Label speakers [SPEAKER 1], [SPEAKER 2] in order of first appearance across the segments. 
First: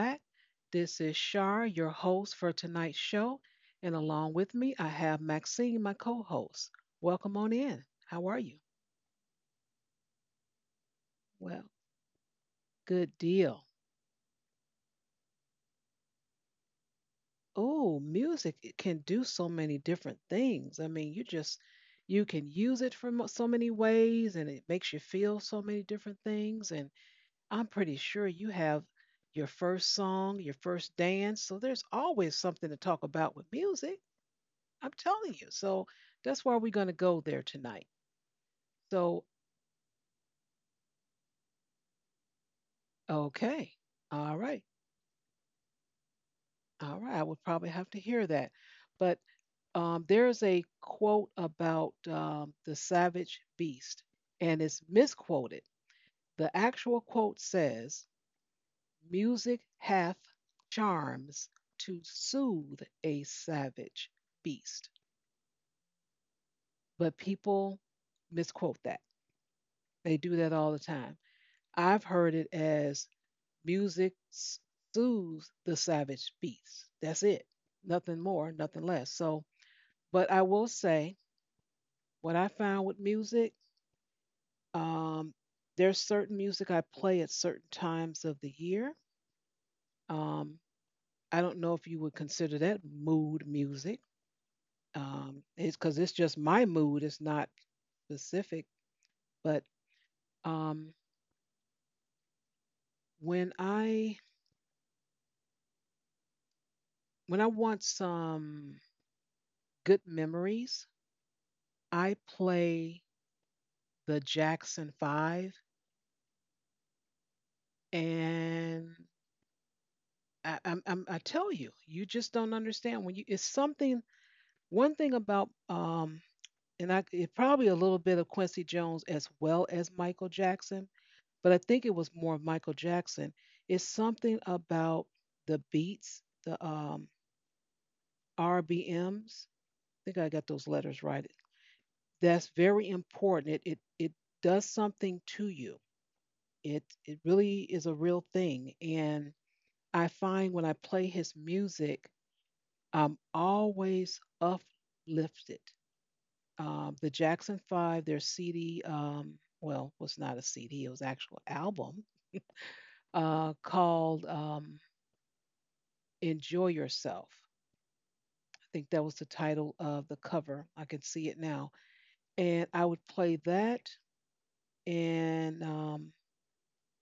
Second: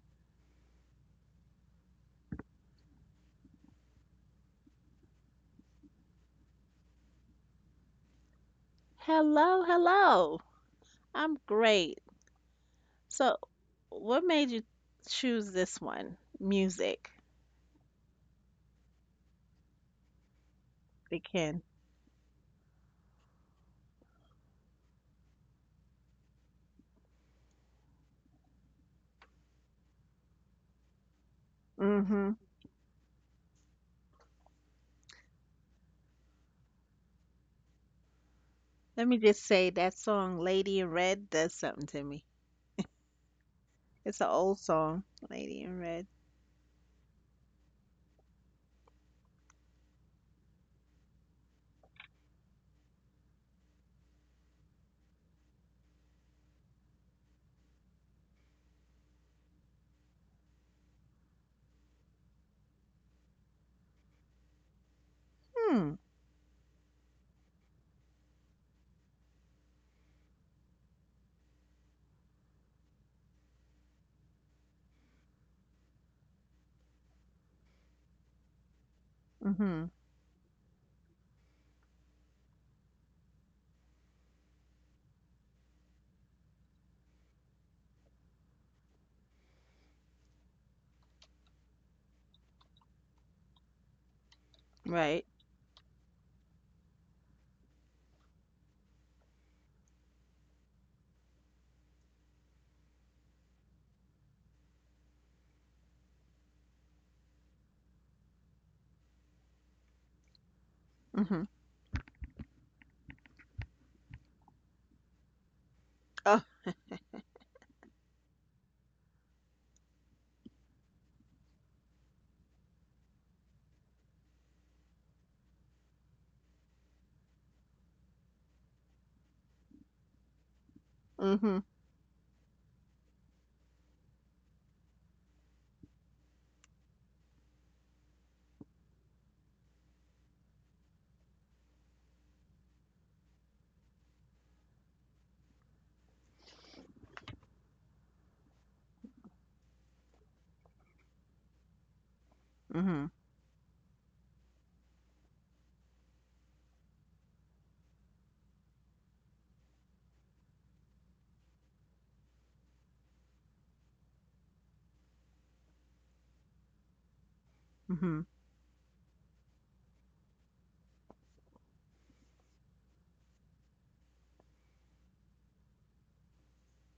[SPEAKER 1] back. This is Shar, your host for tonight's show. And along with me, I have Maxine, my co host. Welcome on in. How are you?
[SPEAKER 2] Hello, hello. I'm
[SPEAKER 1] Well,
[SPEAKER 2] great.
[SPEAKER 1] good
[SPEAKER 2] So,
[SPEAKER 1] deal.
[SPEAKER 2] what made you choose this one? Music.
[SPEAKER 1] Oh, music it can do so many different things. I mean, you just,
[SPEAKER 2] Begin.
[SPEAKER 1] you can use it for so many ways and it makes you feel so many different things. And I'm pretty sure you have your first song, your first dance. So there's
[SPEAKER 2] Mm-hmm.
[SPEAKER 1] always something to talk about with music. I'm telling you. So that's where we're going to go there tonight.
[SPEAKER 2] Let me
[SPEAKER 1] So,
[SPEAKER 2] just say that song Lady in Red does something to me.
[SPEAKER 1] okay.
[SPEAKER 2] It's an
[SPEAKER 1] All
[SPEAKER 2] old
[SPEAKER 1] right.
[SPEAKER 2] song, Lady in Red.
[SPEAKER 1] All right. I would probably have to hear that. But there's a quote about the savage beast, and it's misquoted. The actual quote says, music hath charms to soothe a savage beast.
[SPEAKER 2] Hmm.
[SPEAKER 1] But people misquote that. They do that all the time. I've heard it as music soothes the savage beast. That's it. Nothing more, nothing less. So,
[SPEAKER 2] Mm-hmm.
[SPEAKER 1] but I will say what I found with music, um, there's certain music I play at certain times of the year. Um, I don't know if you would consider that mood music.
[SPEAKER 2] Right.
[SPEAKER 1] It's because it's just my mood. It's not specific, but um, when I when I want some good memories,
[SPEAKER 2] Mm-hmm.
[SPEAKER 1] I play the Jackson Five
[SPEAKER 2] Oh.
[SPEAKER 1] and I tell you, you just don't understand when you. It's something. One thing about and I it probably a little bit of Quincy Jones as well as Michael Jackson, but I
[SPEAKER 2] Mm-hmm.
[SPEAKER 1] think it was more of Michael Jackson. It's something about the beats, the RBMs. I think I got those letters right. That's very important. It does something to you. It really is a real thing, and I find when I play his music,
[SPEAKER 2] Mm-hmm.
[SPEAKER 1] I'm always uplifted. The Jackson Five, their CD, well, was not a CD, it was actual album called "Enjoy Yourself."
[SPEAKER 2] Mm-hmm.
[SPEAKER 1] I think that was the title of the cover. I can see it now, and I would play that. And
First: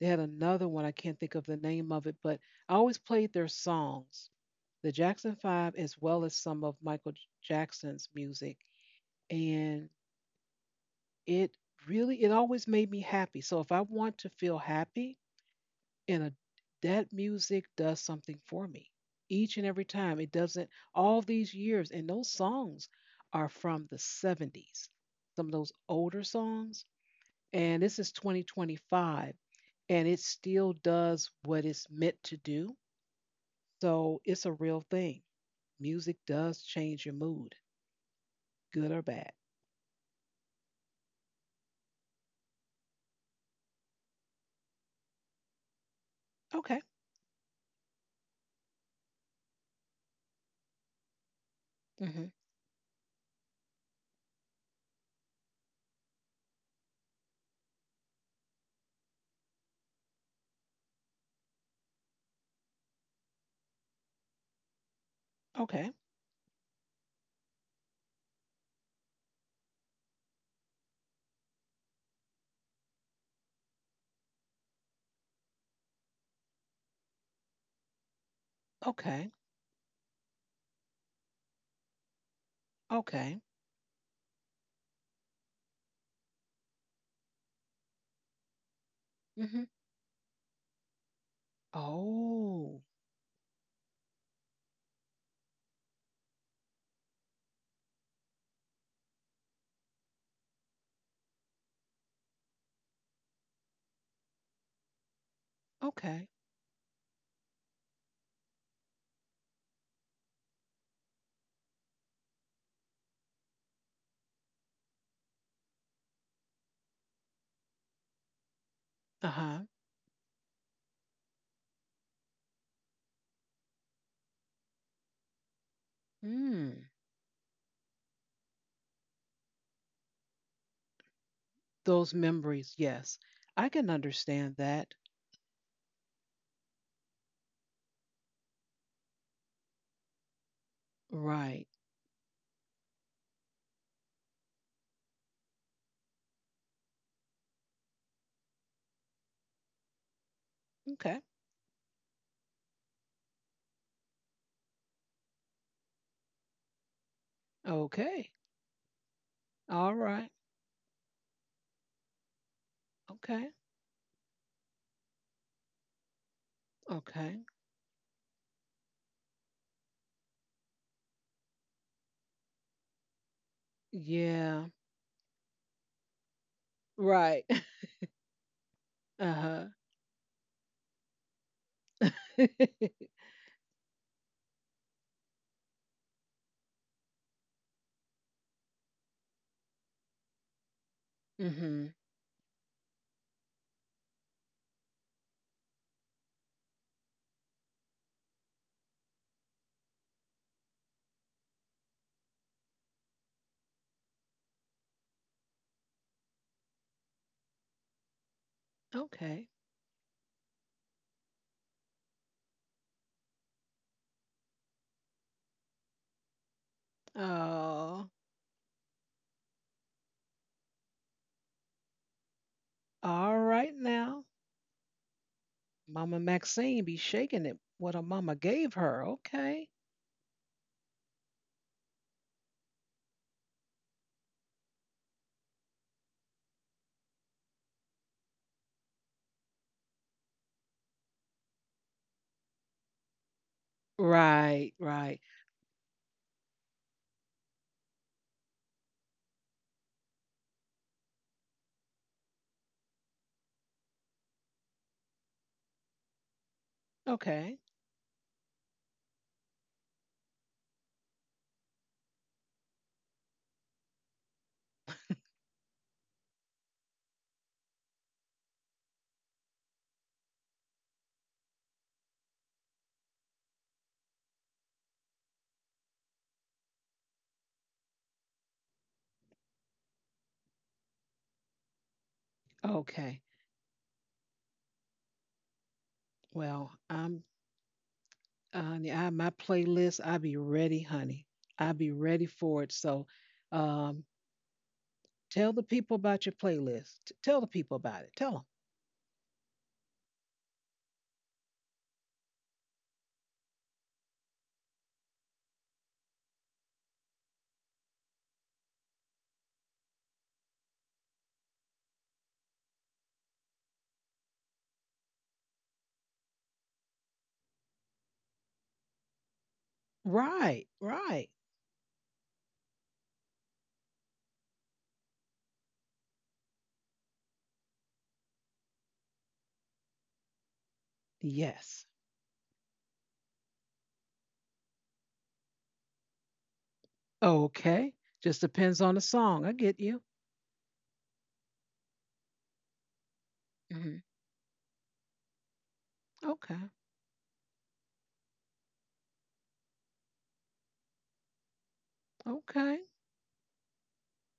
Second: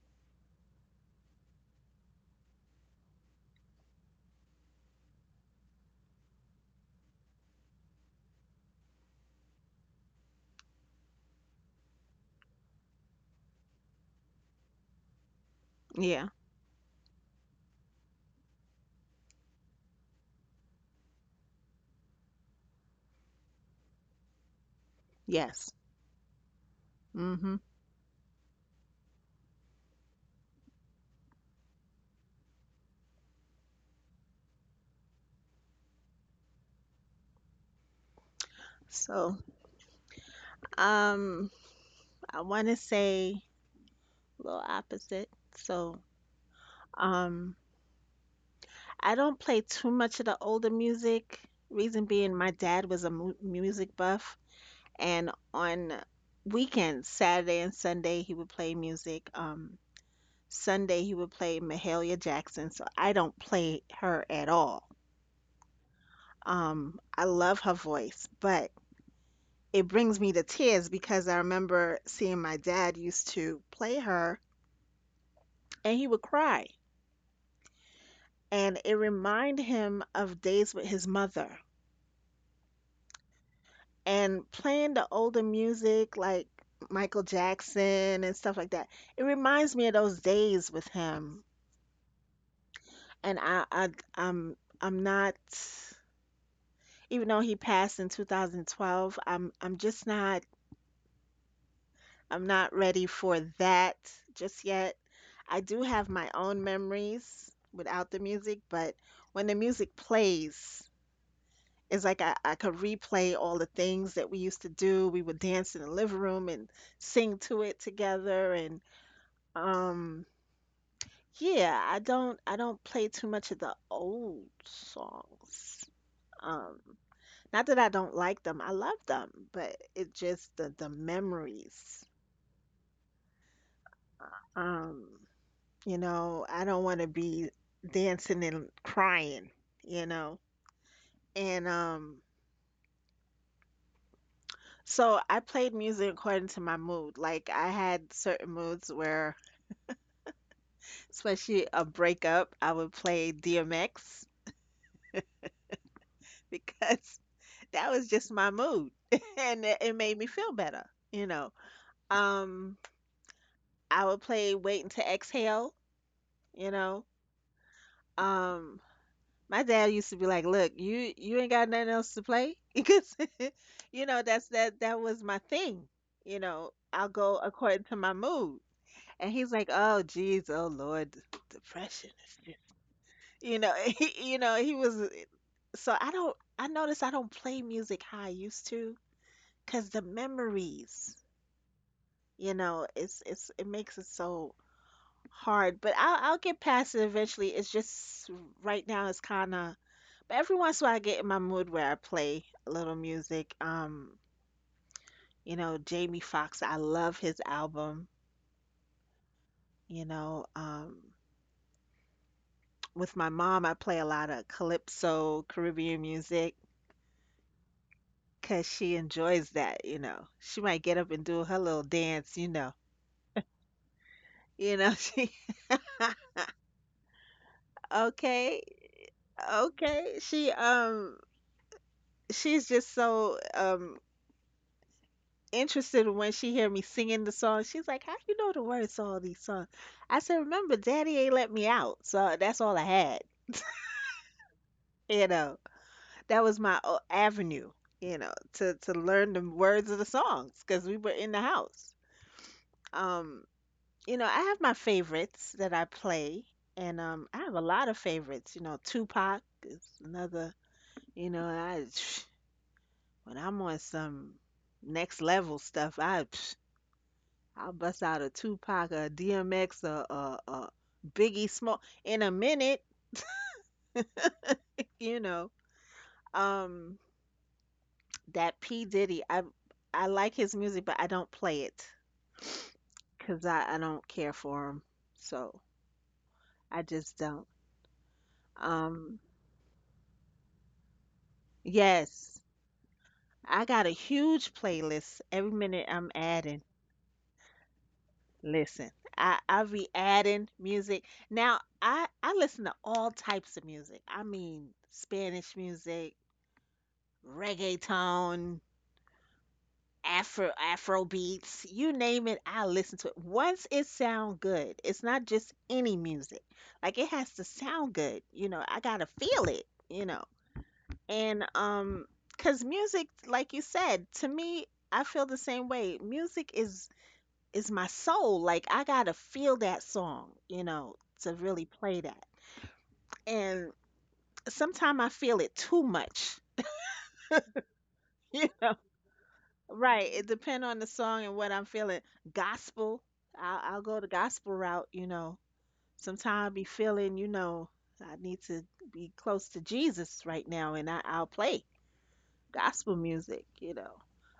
[SPEAKER 1] they had another one. I can't think of the name of it, but I always played their songs, the Jackson Five, as well as some of Michael Jackson's music. And it really it always made me happy. So if I want to feel happy in
[SPEAKER 2] Yeah.
[SPEAKER 1] a that music does something for me. Each and every time. It doesn't all these years and those songs are from the 70s. Some of
[SPEAKER 2] Yes.
[SPEAKER 1] those older songs
[SPEAKER 2] Mm-hmm.
[SPEAKER 1] and this is 2025 and it still does what it's meant to do. So it's a real thing. Music does change your mood, good or bad.
[SPEAKER 2] So, um, I want to say a little opposite. So,
[SPEAKER 1] Okay.
[SPEAKER 2] um, I don't play too much of the older music. Reason being,
[SPEAKER 1] Mhm.
[SPEAKER 2] my dad was a mu music buff, and on weekends, Saturday and Sunday, he would play music. Sunday, he would play Mahalia Jackson, so I don't play her at all.
[SPEAKER 1] Okay.
[SPEAKER 2] I love her voice, but it brings me to tears because I remember seeing my dad used to play her, and he would cry, and it
[SPEAKER 1] Okay.
[SPEAKER 2] reminded him of days with his mother
[SPEAKER 1] Okay.
[SPEAKER 2] and playing the older music like Michael Jackson and stuff like that. It
[SPEAKER 1] Mhm.
[SPEAKER 2] reminds me of those days with him.
[SPEAKER 1] Oh,
[SPEAKER 2] And I I'm not, even though he passed in 2012, I'm just not, I'm not ready for that just yet. I do have
[SPEAKER 1] okay.
[SPEAKER 2] my own memories without the music, but when the music plays, it's like I could replay all the things that we used to do. We would dance in the living room and sing to it together and
[SPEAKER 1] Uh-huh.
[SPEAKER 2] um yeah, I don't play too much of the old songs. Um
[SPEAKER 1] Mm.
[SPEAKER 2] Not that I don't like them. I love them, but it just the memories.
[SPEAKER 1] Those memories, yes. I can understand that.
[SPEAKER 2] Um, you know, I don't want to be dancing and crying, you know. And
[SPEAKER 1] Right.
[SPEAKER 2] So I played music according to my mood. Like I had certain moods where,
[SPEAKER 1] Okay.
[SPEAKER 2] especially a breakup, I would play DMX because that was just
[SPEAKER 1] Okay.
[SPEAKER 2] my mood and it,
[SPEAKER 1] All
[SPEAKER 2] it made me
[SPEAKER 1] right.
[SPEAKER 2] feel better, you know. Um,
[SPEAKER 1] Okay.
[SPEAKER 2] I would play Waiting to Exhale, you know.
[SPEAKER 1] Okay.
[SPEAKER 2] Um, my dad used to be like, "Look, you ain't got nothing else to play," because you know
[SPEAKER 1] Yeah.
[SPEAKER 2] that was my thing. You know, I'll go
[SPEAKER 1] Right.
[SPEAKER 2] according to my mood. And he's
[SPEAKER 1] Uh-huh.
[SPEAKER 2] like, "Oh, geez, oh Lord, depression is just," you know, he, you know, so I don't. I notice I don't play music how I used to, cause the memories,
[SPEAKER 1] Mm-hmm.
[SPEAKER 2] you know, it's it makes it so hard. But I'll get past it eventually. It's just right now it's kind of. But every once in a while I get in my mood where I play a little music. You know, Jamie Foxx. I love his album.
[SPEAKER 1] Okay.
[SPEAKER 2] You know, um. With my mom, I play a lot of calypso Caribbean music,
[SPEAKER 1] Oh,
[SPEAKER 2] cause she enjoys that, you know. She might get up and do her little dance, you know.
[SPEAKER 1] all right now.
[SPEAKER 2] You know, she
[SPEAKER 1] Mama Maxine be shaking it. What her mama
[SPEAKER 2] okay,
[SPEAKER 1] gave her. Okay.
[SPEAKER 2] okay. She's just so interested when she hear me singing the song. She's like, "How you know the words to all these songs?" I said, "Remember, Daddy ain't let me out, so that's all I had."
[SPEAKER 1] Right, right.
[SPEAKER 2] You know, that was my avenue, you know, to learn the words of the songs, cause we were in the house. Um, You know, I have my favorites that I play, and I have a
[SPEAKER 1] Okay.
[SPEAKER 2] lot of favorites. You know, Tupac is another. You know, I when I'm on some next level stuff, I I'll bust out a Tupac, a DMX, a Biggie Small in a minute. You know, um, that P Diddy, I like his music, but I don't play it
[SPEAKER 1] Okay.
[SPEAKER 2] because I don't care for him, so
[SPEAKER 1] Well,
[SPEAKER 2] I just
[SPEAKER 1] I'm
[SPEAKER 2] don't.
[SPEAKER 1] honey, I
[SPEAKER 2] Um,
[SPEAKER 1] my playlist, I be ready, honey. I be ready
[SPEAKER 2] yes.
[SPEAKER 1] for it. So,
[SPEAKER 2] I got a
[SPEAKER 1] um,
[SPEAKER 2] huge playlist. Every
[SPEAKER 1] tell the
[SPEAKER 2] minute
[SPEAKER 1] people
[SPEAKER 2] I'm
[SPEAKER 1] about your
[SPEAKER 2] adding.
[SPEAKER 1] playlist. Tell the people about it. Tell them.
[SPEAKER 2] Listen, I be adding music. Now I listen to all types of music. I mean, Spanish music, reggaeton, Afro beats, you name it. I listen to it. Once it sound good, it's not just any music. Like it has to sound good. You know, I gotta feel it. You know,
[SPEAKER 1] Right, right.
[SPEAKER 2] and cause music, like you said, to me, I feel the same way. Music is my soul. Like I gotta feel that song, you know, to really
[SPEAKER 1] Yes.
[SPEAKER 2] play that. And sometimes I feel it too much.
[SPEAKER 1] Okay. Just
[SPEAKER 2] You know,
[SPEAKER 1] depends on the song. I get you.
[SPEAKER 2] right? It depends on the song and what I'm feeling. Gospel, I'll
[SPEAKER 1] Hmm.
[SPEAKER 2] go the gospel route. You know, sometimes I'll be
[SPEAKER 1] Okay.
[SPEAKER 2] feeling, you know, I need to be close to Jesus right now, and I'll play
[SPEAKER 1] Okay.
[SPEAKER 2] gospel music. You know,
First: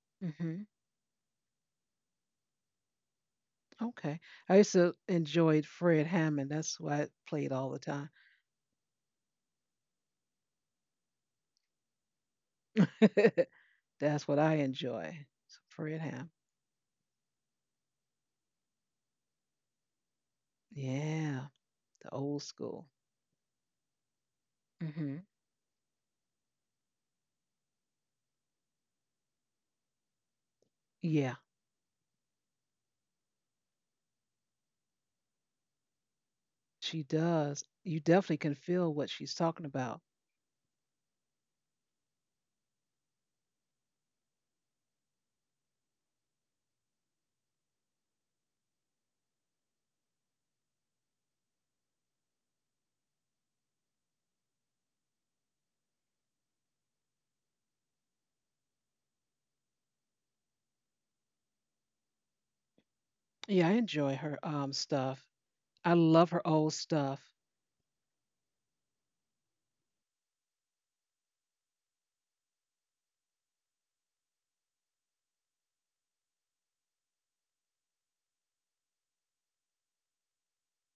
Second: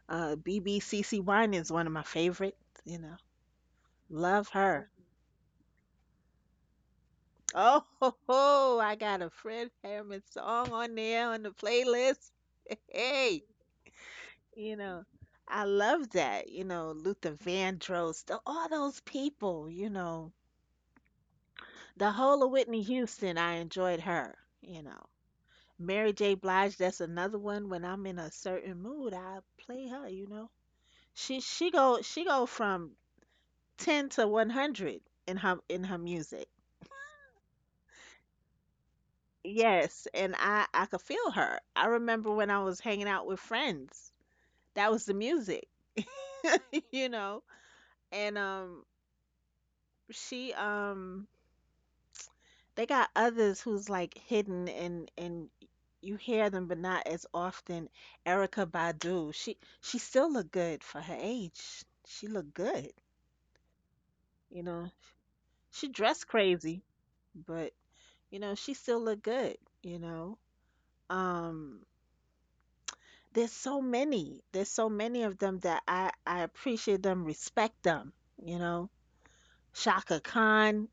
[SPEAKER 1] Hmm.
[SPEAKER 2] BBCC Wine is one of my favorites. You know,
[SPEAKER 1] Okay.
[SPEAKER 2] love
[SPEAKER 1] I used
[SPEAKER 2] her.
[SPEAKER 1] to enjoy Fred Hammond. That's what I played all the
[SPEAKER 2] Oh,
[SPEAKER 1] time.
[SPEAKER 2] ho, ho, I got a Fred Hammond song on there on the playlist. Hey,
[SPEAKER 1] That's what I
[SPEAKER 2] you know,
[SPEAKER 1] enjoy.
[SPEAKER 2] I
[SPEAKER 1] Fred
[SPEAKER 2] love
[SPEAKER 1] Hammond.
[SPEAKER 2] that. You know, Luther Vandross, all those people, you know,
[SPEAKER 1] Yeah.
[SPEAKER 2] the
[SPEAKER 1] The
[SPEAKER 2] whole
[SPEAKER 1] old
[SPEAKER 2] of Whitney
[SPEAKER 1] school.
[SPEAKER 2] Houston, I enjoyed her, you know.
[SPEAKER 1] Hmm.
[SPEAKER 2] Mary J. Blige, that's another one. When I'm in a certain mood, I play her, you know. She go from 10 to 100 in her music.
[SPEAKER 1] She does. You definitely can feel what she's talking about.
[SPEAKER 2] Yes, and I could feel her. I remember when I was hanging out with friends. That was the music, you know. And she They got others who's like hidden and you hear them but not as often. Erica Badu. She still look good for her age. She look good,
[SPEAKER 1] Yeah, I enjoy her
[SPEAKER 2] you know.
[SPEAKER 1] stuff.
[SPEAKER 2] She
[SPEAKER 1] I
[SPEAKER 2] dressed
[SPEAKER 1] love her old
[SPEAKER 2] crazy,
[SPEAKER 1] stuff.
[SPEAKER 2] but you know, she still look good, you know. Um there's so many of them that I appreciate them, respect them, you know. Shaka Khan,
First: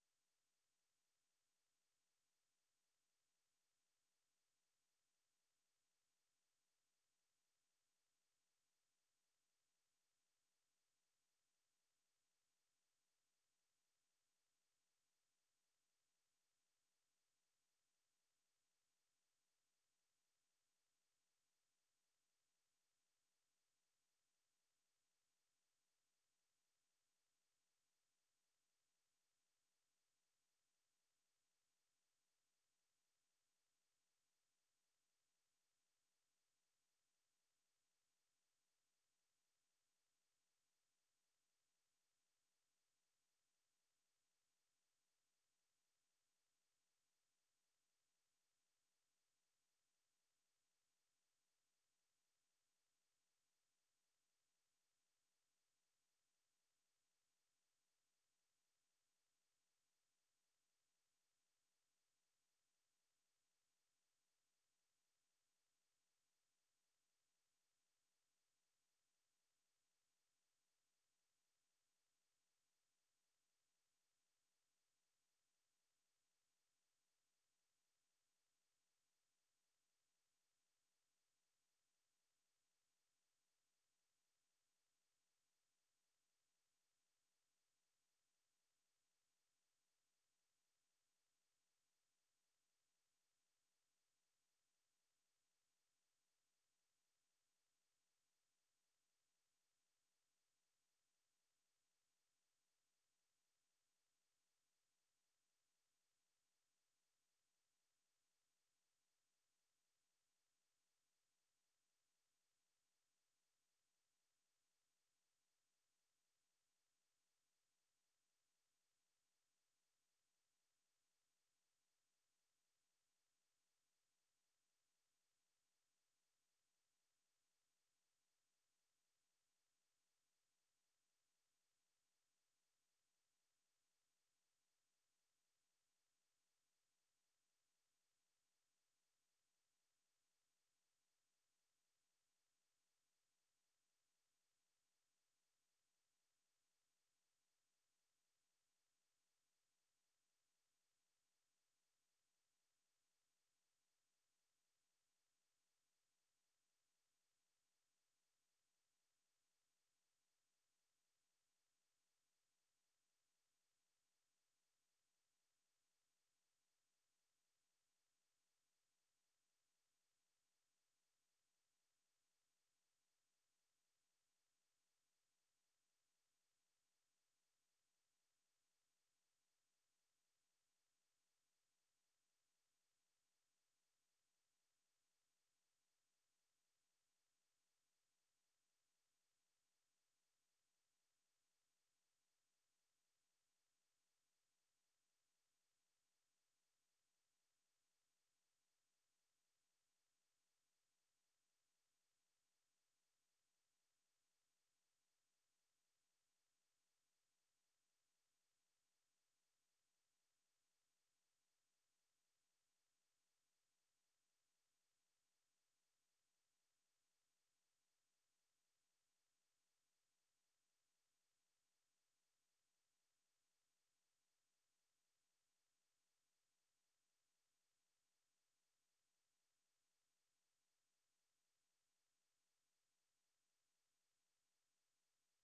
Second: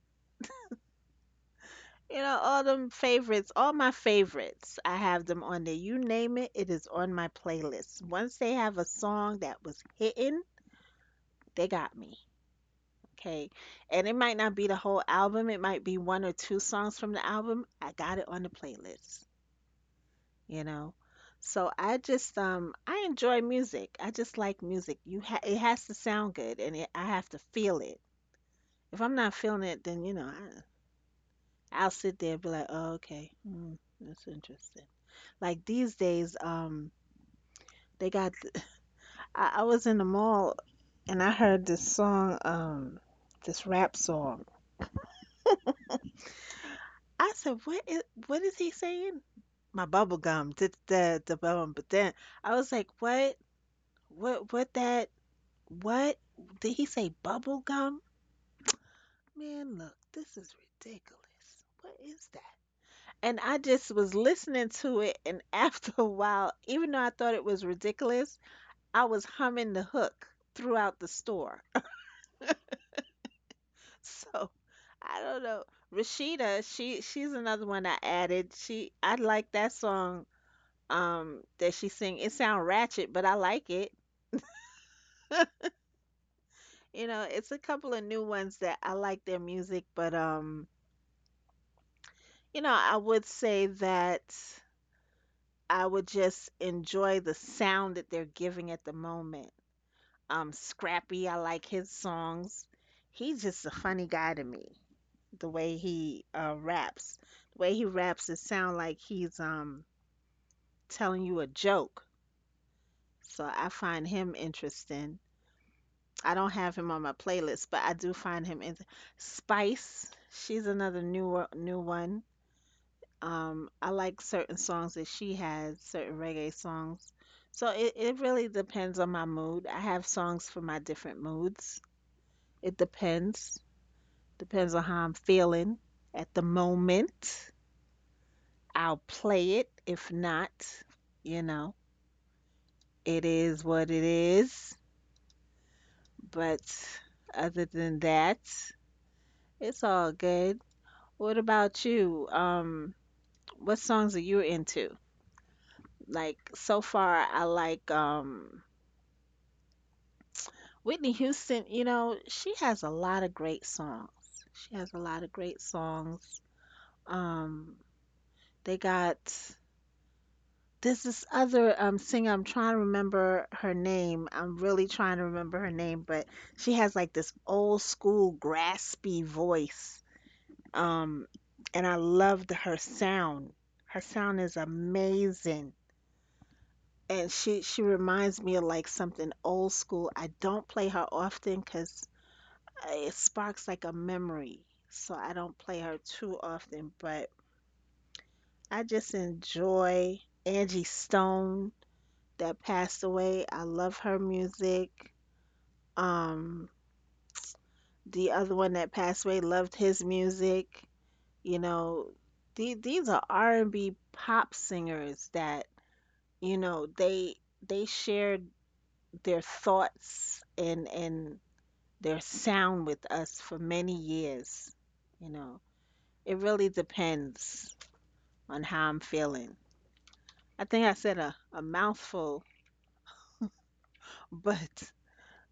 [SPEAKER 2] you know, all them favorites, all my favorites, I have them on there. You name it, it is on my playlist. Once they have a song that was hitting, they got me, okay. And it might not be the whole album, it might be one or two songs from the album, I got it on the playlist, you know. So I just I enjoy music. I just like music. You ha It has to sound good and I have to feel it. If I'm not feeling it, then you know, I'll sit there and be like, "Oh, okay. Hmm, that's interesting." Like these days they got I was in the mall and I heard this song this rap song. I said, what is he saying?" My bubble gum, did the bubble, but then I was like, "What? What? What that?" What did he say? Bubble gum? Man, look, this is ridiculous. What is that? And I just was listening to it, and after a while, even though I thought it was ridiculous, I was humming the hook throughout the store. So I don't know. Rashida, she's another one I added. She I like that song that she sing. It sound ratchet, but I like it. You know, it's a couple of new ones that I like their music, but you know, I would say that I would just enjoy the sound that they're giving at the moment. Scrappy, I like his songs. He's just a funny guy to me. The way he raps, it sound like he's telling you a joke. So I find him interesting. I don't have him on my playlist, but I do find him in Spice. She's another new one. I like certain songs that she has, certain reggae songs. So it really depends on my mood. I have songs for my different moods. It depends. Depends on how I'm feeling at the moment. I'll play it. If not, you know, it is what it is. But other than that, it's all good. What about you? What songs are you into? Like so far, I like Whitney Houston, you know, she has a lot of great songs. She has a lot of great songs. Um, they got there's this other singer, I'm trying to remember her name. I'm really trying to remember her name, but she has like this old school graspy voice. Um, and I loved her sound. Her sound is amazing. And she reminds me of like something old school. I don't play her often because it sparks like a memory. So I don't play her too often, but I just enjoy Angie Stone that passed away. I love her music. Um, the other one that passed away, loved his music. You know, these are R&B pop singers that, you know, they shared their thoughts and their sound with us for many years, you know. It really depends on how I'm feeling. I think I said a mouthful, but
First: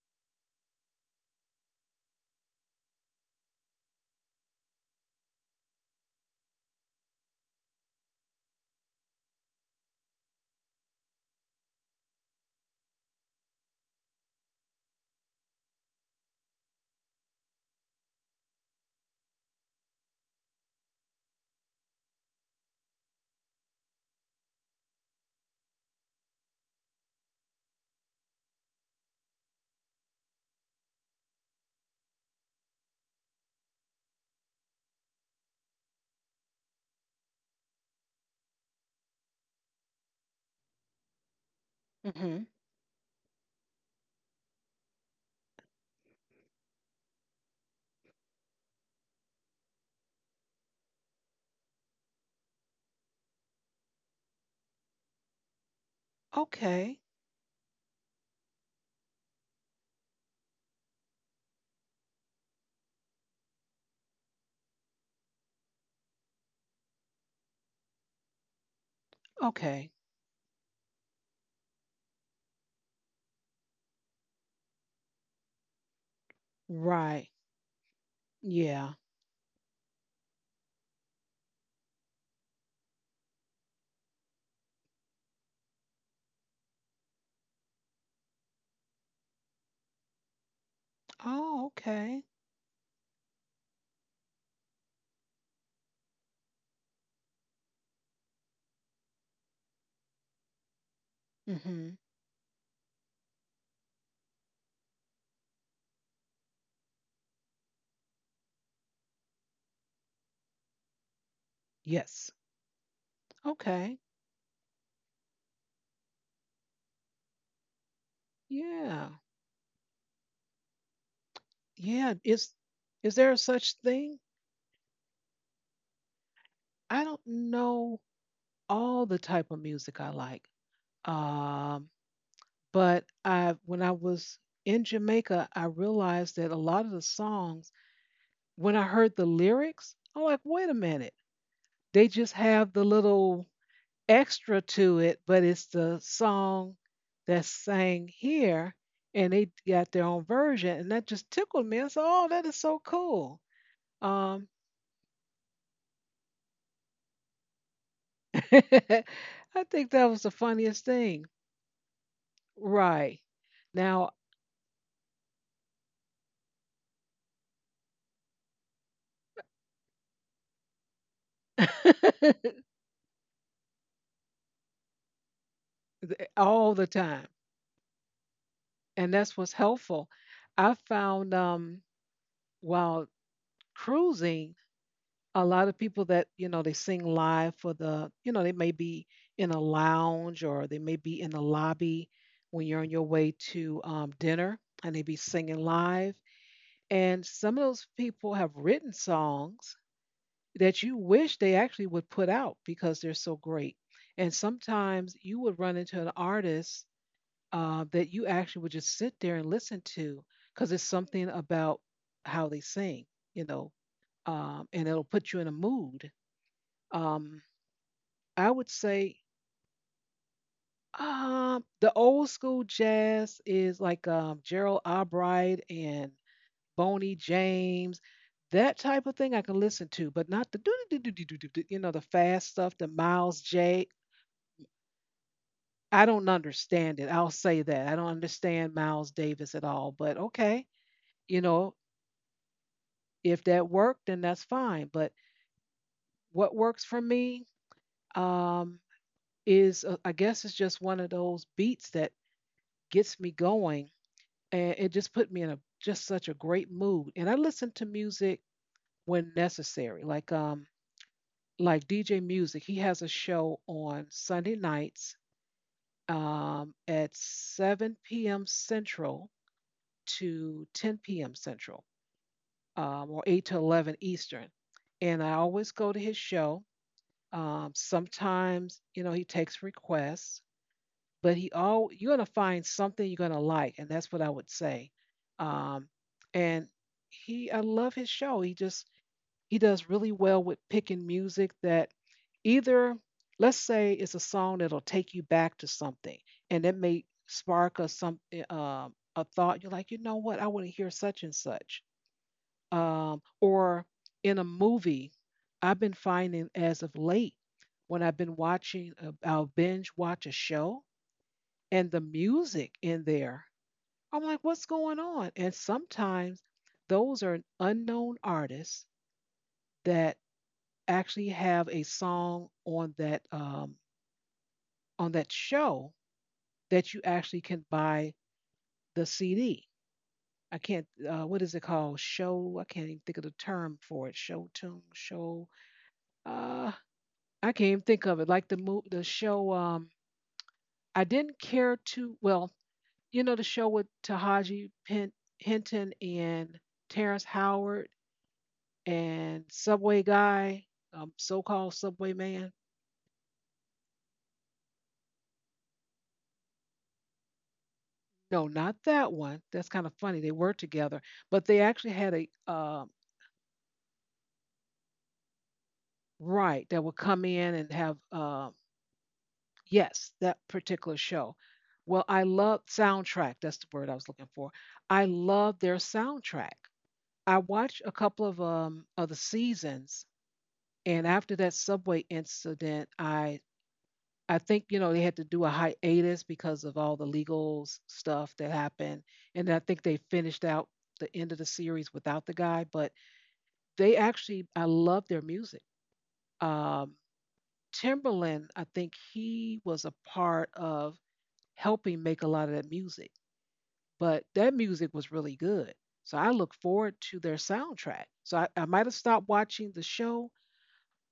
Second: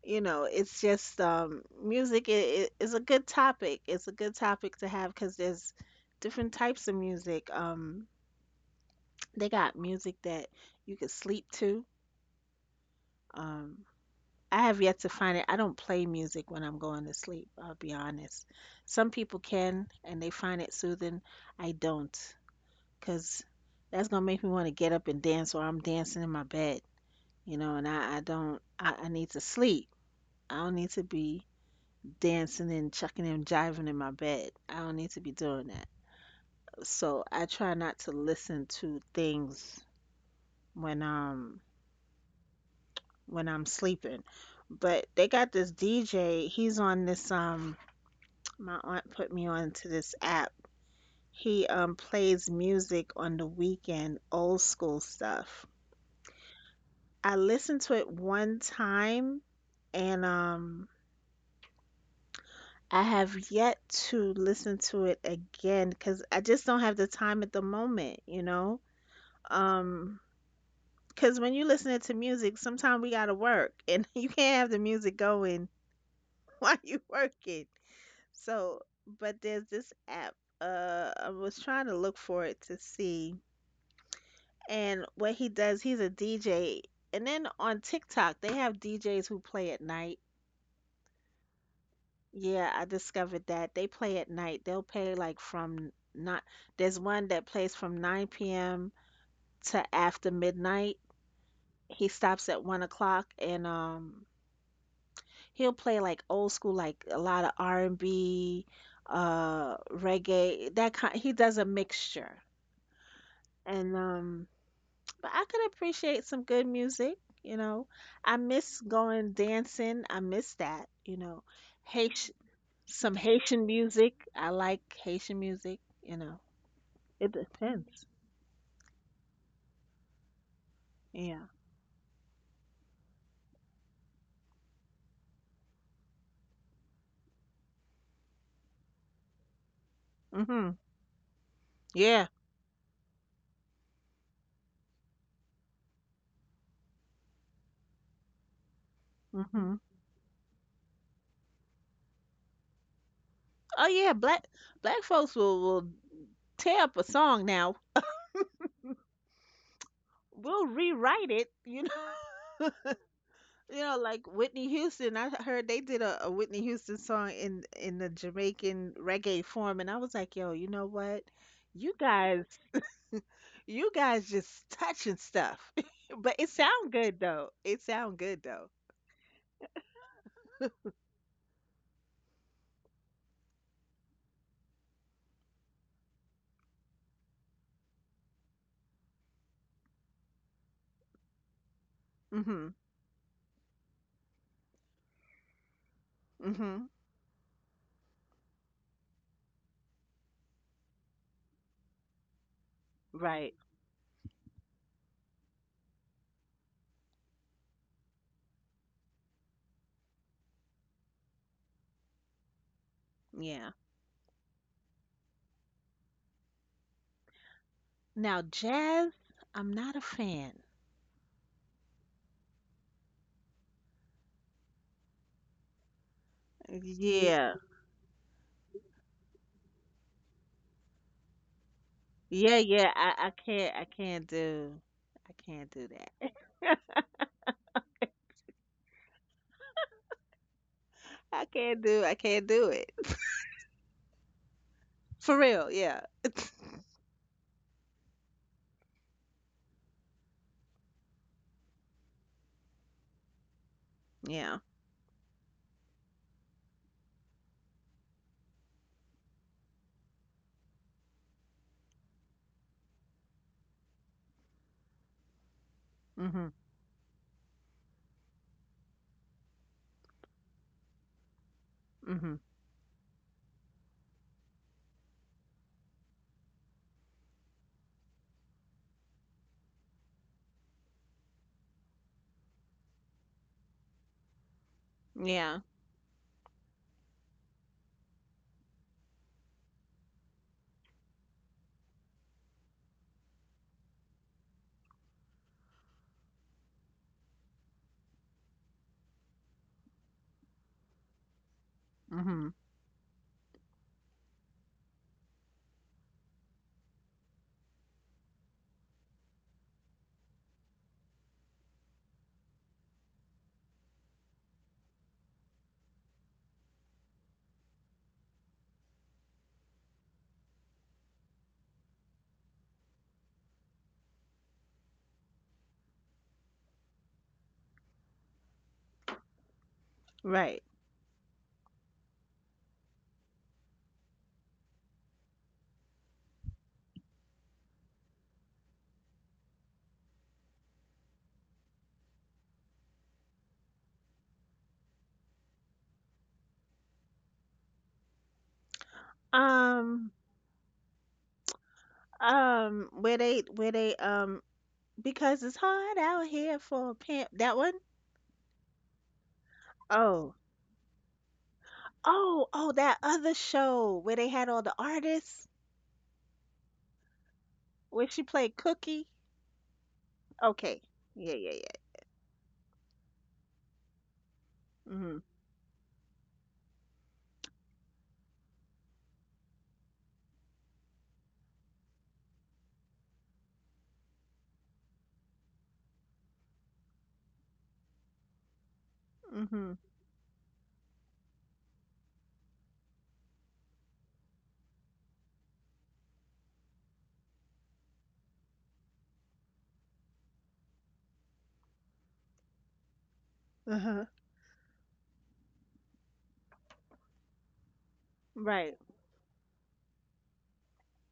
[SPEAKER 2] you know, it's just music I is a good topic. It's a good topic to have because there's different types of music. They got music that you could sleep to. Um, I have yet to find it. I don't play music when I'm going to sleep, I'll be honest. Some people can and they find it soothing. I don't, because that's gonna make me want to get up and dance, or I'm dancing in my bed, you know, and I need to sleep. I don't need to be dancing and chucking and jiving in my bed. I don't need to be doing that. So I try not to listen to things when um
[SPEAKER 1] Hmm.
[SPEAKER 2] when I'm sleeping. But they got this DJ, he's on this my aunt put me on to this app. He plays music on the weekend, old school stuff.
[SPEAKER 1] Okay.
[SPEAKER 2] I listened to it one time, and I have yet to listen to it again because I just don't have the time at the moment, you know?
[SPEAKER 1] Okay.
[SPEAKER 2] Um, because when you listening to music, sometimes we gotta work and you can't have the music going while you
[SPEAKER 1] Right.
[SPEAKER 2] working. So,
[SPEAKER 1] Yeah.
[SPEAKER 2] but there's this app. I was trying to look for it to see. And what he does, he's a DJ. And then on TikTok, they have DJs who play at night.
[SPEAKER 1] Oh, okay.
[SPEAKER 2] Yeah, I discovered that they play at night. They'll play like from not, there's one that plays from 9 p.m. to after midnight.
[SPEAKER 1] Hmm.
[SPEAKER 2] He stops at 1 o'clock, and he'll play like old school, like a lot of R&B, reggae, that kind. He does a
[SPEAKER 1] Yes.
[SPEAKER 2] mixture. And
[SPEAKER 1] Okay.
[SPEAKER 2] um but I could appreciate some good music, you know. I miss
[SPEAKER 1] Yeah.
[SPEAKER 2] going dancing. I miss that, you know.
[SPEAKER 1] Yeah.
[SPEAKER 2] Haitian,
[SPEAKER 1] Is
[SPEAKER 2] some
[SPEAKER 1] is there a
[SPEAKER 2] Haitian
[SPEAKER 1] such
[SPEAKER 2] music.
[SPEAKER 1] thing?
[SPEAKER 2] I like Haitian music, you know.
[SPEAKER 1] I don't
[SPEAKER 2] It
[SPEAKER 1] know
[SPEAKER 2] depends.
[SPEAKER 1] all the type of music I like.
[SPEAKER 2] Yeah.
[SPEAKER 1] Um, but I when I was in Jamaica, I realized that a lot of the songs when I heard the lyrics, I'm like, wait a
[SPEAKER 2] Mhm.
[SPEAKER 1] minute. They
[SPEAKER 2] Yeah.
[SPEAKER 1] just have the little extra to it, but it's the song that's sang here, and they
[SPEAKER 2] Mhm.
[SPEAKER 1] got their own version, and that just tickled me. I said, oh, that is so cool.
[SPEAKER 2] Oh yeah,
[SPEAKER 1] Um,
[SPEAKER 2] black black folks will tear up a song now.
[SPEAKER 1] I think that was the
[SPEAKER 2] We'll
[SPEAKER 1] funniest
[SPEAKER 2] rewrite
[SPEAKER 1] thing.
[SPEAKER 2] it, you know.
[SPEAKER 1] Right.
[SPEAKER 2] You know,
[SPEAKER 1] Now,
[SPEAKER 2] like Whitney Houston. I heard they did a Whitney Houston song in the Jamaican reggae form, and I was like, yo, you know what? You guys, you guys just touching stuff. But it
[SPEAKER 1] all
[SPEAKER 2] sound
[SPEAKER 1] the
[SPEAKER 2] good
[SPEAKER 1] time.
[SPEAKER 2] though. It sound good though.
[SPEAKER 1] And that's what's helpful. I found while cruising, a lot of people that you know they sing live for the you know they may be in a lounge or they may be in the lobby when
[SPEAKER 2] Mhm.
[SPEAKER 1] you're on your way to dinner and they be singing live
[SPEAKER 2] Mhm.
[SPEAKER 1] and some of those people have written songs that you wish they actually would put out because they're so
[SPEAKER 2] Right.
[SPEAKER 1] great and sometimes you would run into an artist that you actually would just sit there and listen to because it's something about how they sing you
[SPEAKER 2] Yeah.
[SPEAKER 1] know and it'll put you in a mood. um,
[SPEAKER 2] Now,
[SPEAKER 1] I would
[SPEAKER 2] jazz,
[SPEAKER 1] say
[SPEAKER 2] I'm not a fan.
[SPEAKER 1] the old school jazz is like Gerald Albright and Boney
[SPEAKER 2] Yeah.
[SPEAKER 1] James, that type of thing I can listen to, but not the do do do do do do do, you know the fast
[SPEAKER 2] Yeah,
[SPEAKER 1] stuff, the
[SPEAKER 2] yeah. I, I
[SPEAKER 1] Miles
[SPEAKER 2] can't I
[SPEAKER 1] J.
[SPEAKER 2] can't do, I can't do
[SPEAKER 1] I don't
[SPEAKER 2] that.
[SPEAKER 1] understand it. I'll say that I don't understand Miles Davis at all. But okay, you
[SPEAKER 2] I
[SPEAKER 1] know
[SPEAKER 2] can't do I can't do it.
[SPEAKER 1] if that worked, then that's fine. But
[SPEAKER 2] For real, yeah.
[SPEAKER 1] what works for me um, is I guess it's just one of those beats that gets me going
[SPEAKER 2] Yeah.
[SPEAKER 1] and it just put me in a just such a great mood. And I listen to music when necessary, like DJ Music. He has a show on Sunday nights
[SPEAKER 2] Mhm.
[SPEAKER 1] at 7 p.m. Central to 10 p.m. Central,
[SPEAKER 2] Mhm.
[SPEAKER 1] or 8 to 11 Eastern. And I always go to his show. Sometimes, you know, he takes requests. But he all you're gonna find something you're gonna like, and that's what I would say.
[SPEAKER 2] Yeah.
[SPEAKER 1] Um, and he, I love his show. He just he does really well with picking music that either, let's say, it's a song that'll take you back to something, and that may spark a some a thought. You're like, you know what, I want to hear such and such.
[SPEAKER 2] Mhm.
[SPEAKER 1] Or in a movie, I've been finding as of late when I've been watching, I'll binge watch a show and the music in there. I'm like, what's going on? And sometimes those are unknown artists that actually have a song on that show that you actually can buy the CD. I
[SPEAKER 2] Right.
[SPEAKER 1] can't. What is it called? Show. I can't even think of the term for it. Show tune. Show. Uh, I can't even think of it. Like the the show. I didn't care to. Well, you know the show with Hinton and Terrence Howard and Subway
[SPEAKER 2] Um
[SPEAKER 1] Guy, so-called Subway Man.
[SPEAKER 2] where they because it's hard out here for a pimp. That one?
[SPEAKER 1] No, not that one. That's kind of funny. They
[SPEAKER 2] Oh.
[SPEAKER 1] were together, but they actually had a
[SPEAKER 2] Oh, oh that other show where they had all the artists,
[SPEAKER 1] right that would come in and have
[SPEAKER 2] where she played Cookie.
[SPEAKER 1] yes that
[SPEAKER 2] Okay.
[SPEAKER 1] particular show.
[SPEAKER 2] Yeah, yeah, yeah.
[SPEAKER 1] Well, I love soundtrack. That's the word I was looking for. I
[SPEAKER 2] Mm-hmm.
[SPEAKER 1] love their soundtrack. I watched a couple of the seasons, and after that subway incident, I think you know they had to do a hiatus because of all the legal stuff that happened, and I
[SPEAKER 2] Mhm.
[SPEAKER 1] think they finished out the end of the series without the guy. But they actually, I love their music. Um, Timberland, I think he was a part of helping make a lot of that music,
[SPEAKER 2] Uh-huh.
[SPEAKER 1] but that music was really good. So I look forward to their soundtrack. So I
[SPEAKER 2] Right.
[SPEAKER 1] might have stopped watching the show,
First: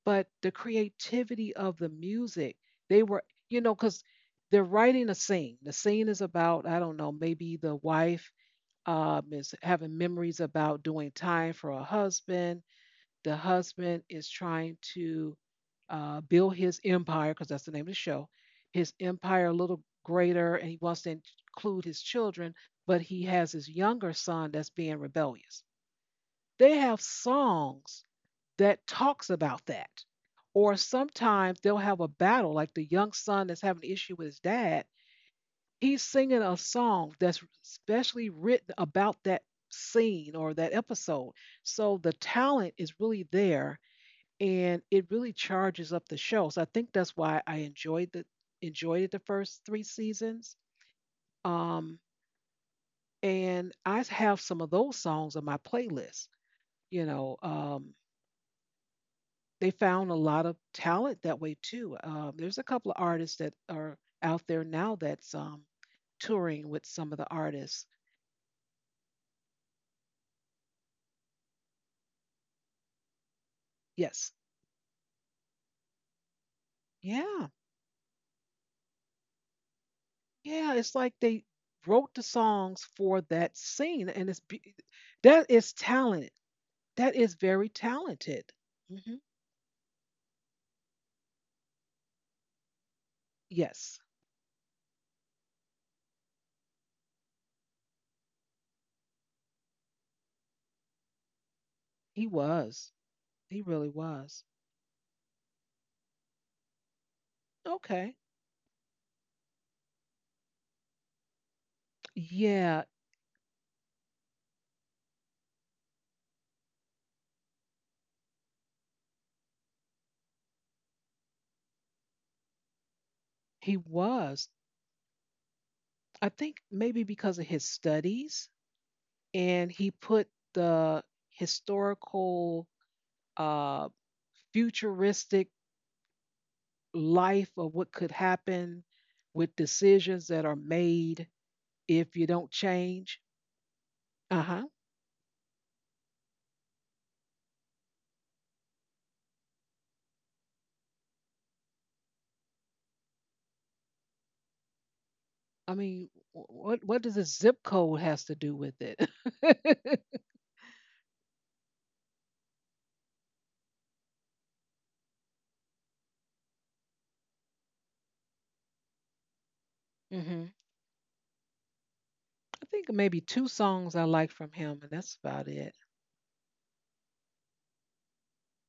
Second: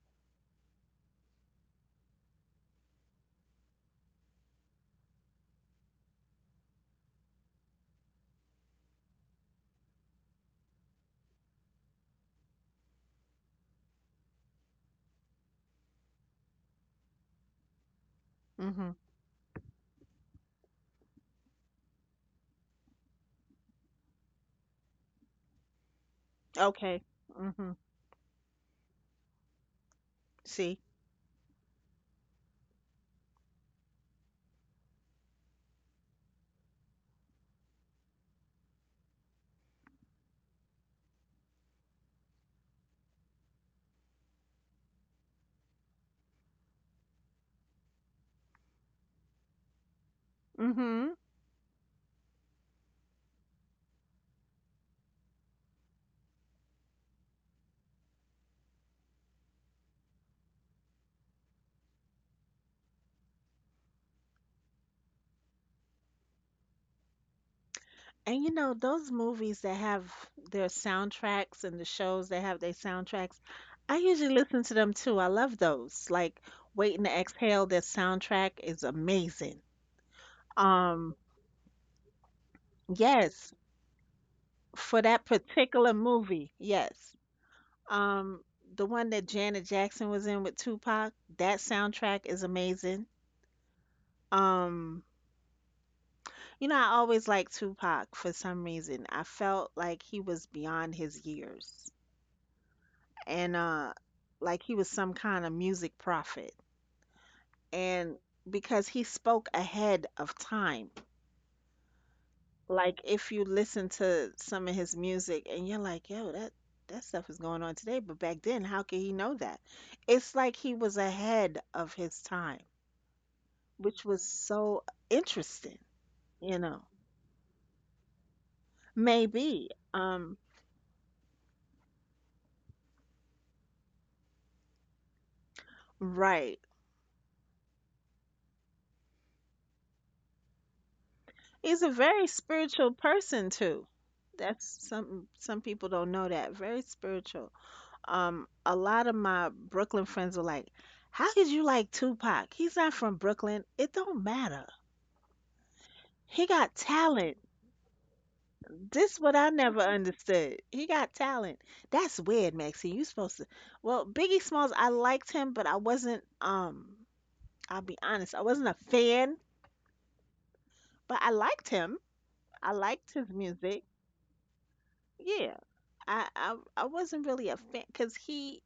[SPEAKER 1] but the creativity of the music, they were, you know, because they're writing a scene. The scene is about, I don't know, maybe the wife is having memories about doing time for a husband. The husband is trying to build his empire, because that's the name of the show,
[SPEAKER 2] Mhm.
[SPEAKER 1] his empire a little greater, and he wants to include his children, but he has his younger son that's being rebellious. They have
[SPEAKER 2] Okay. Mhm.
[SPEAKER 1] songs that talks about that.
[SPEAKER 2] See?
[SPEAKER 1] Or sometimes they'll have a battle, like the young son that's having an issue with his dad. He's singing a song that's specially written about that scene or that episode. So the talent is really there and it really charges up the show. So I think that's why I enjoyed the enjoyed it the first three seasons.
[SPEAKER 2] Mhm.
[SPEAKER 1] Um, and I have some of those songs on my playlist. You know, they found a lot of talent that way too. There's a couple of artists that are out there now that's touring with some of the artists.
[SPEAKER 2] And you know, those movies that have their soundtracks and the shows that have their soundtracks, I
[SPEAKER 1] Yes.
[SPEAKER 2] usually listen to them too. I love those. Like Waiting to
[SPEAKER 1] Yeah.
[SPEAKER 2] Exhale, their soundtrack is amazing.
[SPEAKER 1] Yeah. It's like
[SPEAKER 2] Um,
[SPEAKER 1] they wrote the songs for
[SPEAKER 2] yes,
[SPEAKER 1] that scene, and
[SPEAKER 2] for that
[SPEAKER 1] that is
[SPEAKER 2] particular
[SPEAKER 1] talent.
[SPEAKER 2] movie,
[SPEAKER 1] That
[SPEAKER 2] yes.
[SPEAKER 1] is very
[SPEAKER 2] Um,
[SPEAKER 1] talented.
[SPEAKER 2] the one
[SPEAKER 1] Hmm.
[SPEAKER 2] that Janet Jackson was in with Tupac, that soundtrack is amazing.
[SPEAKER 1] Yes,
[SPEAKER 2] Um, You know, I always liked Tupac for some reason. I felt like he was beyond his years,
[SPEAKER 1] he was.
[SPEAKER 2] and
[SPEAKER 1] He really was.
[SPEAKER 2] like he was some kind of music prophet.
[SPEAKER 1] Okay.
[SPEAKER 2] And because he spoke ahead of time.
[SPEAKER 1] Yeah,
[SPEAKER 2] Like if you listen to some of his music and you're like, "Yo, that that stuff is going on today," but back then, how could he know that? It's like he was ahead of his time,
[SPEAKER 1] he
[SPEAKER 2] which was
[SPEAKER 1] was.
[SPEAKER 2] so interesting,
[SPEAKER 1] I
[SPEAKER 2] you
[SPEAKER 1] think
[SPEAKER 2] know.
[SPEAKER 1] maybe because of his studies, and
[SPEAKER 2] Maybe
[SPEAKER 1] he put the historical uh, futuristic
[SPEAKER 2] right.
[SPEAKER 1] life of what could happen with decisions that are made
[SPEAKER 2] He's a
[SPEAKER 1] if
[SPEAKER 2] very
[SPEAKER 1] you don't
[SPEAKER 2] spiritual
[SPEAKER 1] change.
[SPEAKER 2] person too.
[SPEAKER 1] Uh
[SPEAKER 2] That's
[SPEAKER 1] huh.
[SPEAKER 2] some people don't know that. Very spiritual. A lot of my Brooklyn friends were like, "How could you like Tupac? He's not from Brooklyn." It don't matter.
[SPEAKER 1] I mean, wh-
[SPEAKER 2] He got
[SPEAKER 1] what what does a
[SPEAKER 2] talent.
[SPEAKER 1] zip code has to do with it?
[SPEAKER 2] This what I
[SPEAKER 1] I,
[SPEAKER 2] never understood. He got talent. That's weird, Maxie. You supposed to. Well, Biggie Smalls, I liked him, but I wasn't. I'll be honest, I wasn't a fan,
[SPEAKER 1] Mm-hmm,
[SPEAKER 2] but I liked him. I
[SPEAKER 1] think
[SPEAKER 2] liked
[SPEAKER 1] maybe
[SPEAKER 2] his
[SPEAKER 1] two
[SPEAKER 2] music.
[SPEAKER 1] songs I like from him, and that's about
[SPEAKER 2] Yeah,
[SPEAKER 1] it.
[SPEAKER 2] I wasn't really a fan because he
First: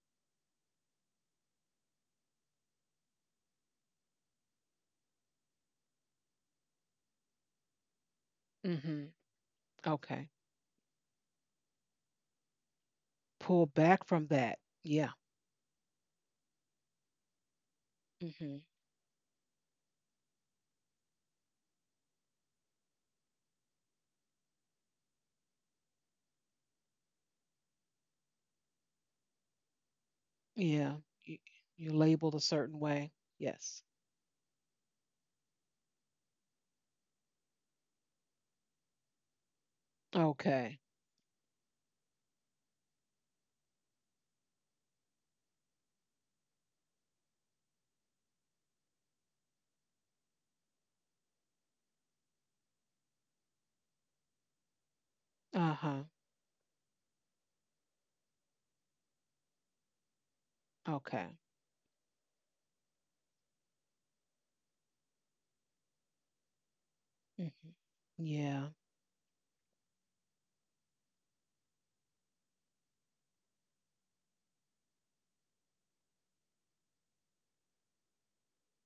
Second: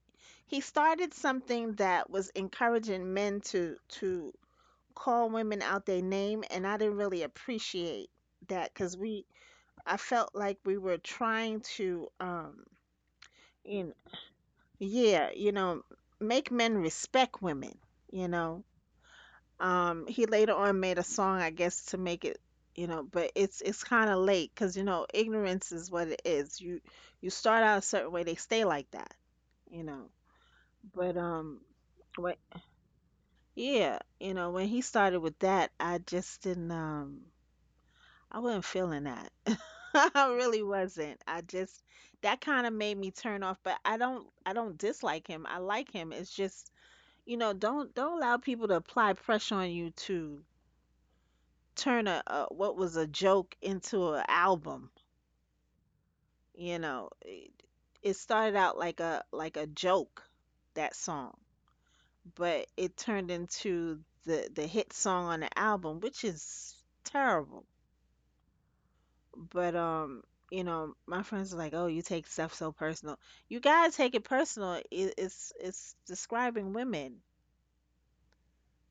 [SPEAKER 2] he started something that was encouraging men to call women out their name, and I didn't really appreciate that because
[SPEAKER 1] Mm-hmm.
[SPEAKER 2] we, I
[SPEAKER 1] Okay,
[SPEAKER 2] felt like we were trying to
[SPEAKER 1] pull
[SPEAKER 2] in
[SPEAKER 1] back from that. Yeah,
[SPEAKER 2] yeah you know make men respect women, you
[SPEAKER 1] Mm-hmm,
[SPEAKER 2] know. He later on made a song, I guess, to make it, you know, but it's kind of late because you know ignorance is what it is. You start out a certain way, they stay like that, you know.
[SPEAKER 1] yeah.
[SPEAKER 2] But
[SPEAKER 1] You, you labeled
[SPEAKER 2] what?
[SPEAKER 1] a certain way. Yes.
[SPEAKER 2] Yeah, you know, when he started with that, I just didn't, I wasn't feeling that. I really
[SPEAKER 1] Okay.
[SPEAKER 2] wasn't. I just, that kind of made me turn off. But I don't dislike him. I like him. It's just, you know, don't allow people to apply pressure on you to turn a what was a joke into an album.
[SPEAKER 1] Uh-huh.
[SPEAKER 2] You know, it started out like a joke, that song,
[SPEAKER 1] Okay.
[SPEAKER 2] but it turned into the hit song on the album, which is
[SPEAKER 1] Hmm.
[SPEAKER 2] terrible.
[SPEAKER 1] Yeah.
[SPEAKER 2] But you know, my friends are like, "Oh, you take stuff so personal. You gotta take it personal. It, it's describing women,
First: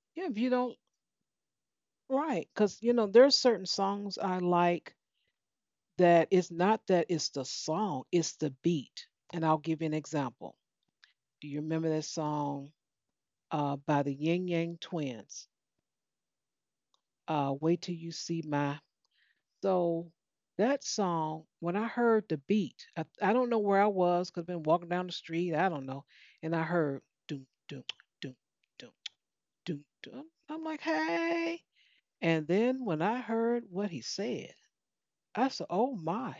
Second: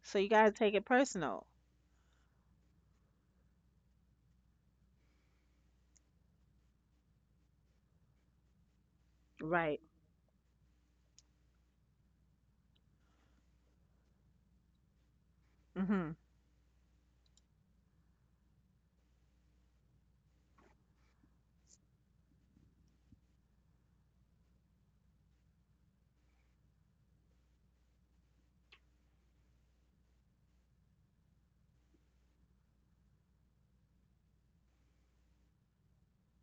[SPEAKER 2] so
[SPEAKER 1] Yeah,
[SPEAKER 2] you
[SPEAKER 1] if you
[SPEAKER 2] gotta take
[SPEAKER 1] don't
[SPEAKER 2] it personal."
[SPEAKER 1] right, because there's certain songs I like that it's not that it's the song, it's the beat. And I'll give
[SPEAKER 2] Right.
[SPEAKER 1] you an example. Do you remember that song by the Yin Yang twins?
[SPEAKER 2] Mhm.
[SPEAKER 1] Wait Till You See My. So that song, when I heard the beat, I don't know where I was, could have been walking down the street, I don't know, and I heard doom doom doom doom doom doom. I'm like, hey. And then when I heard what he said, I said, oh my.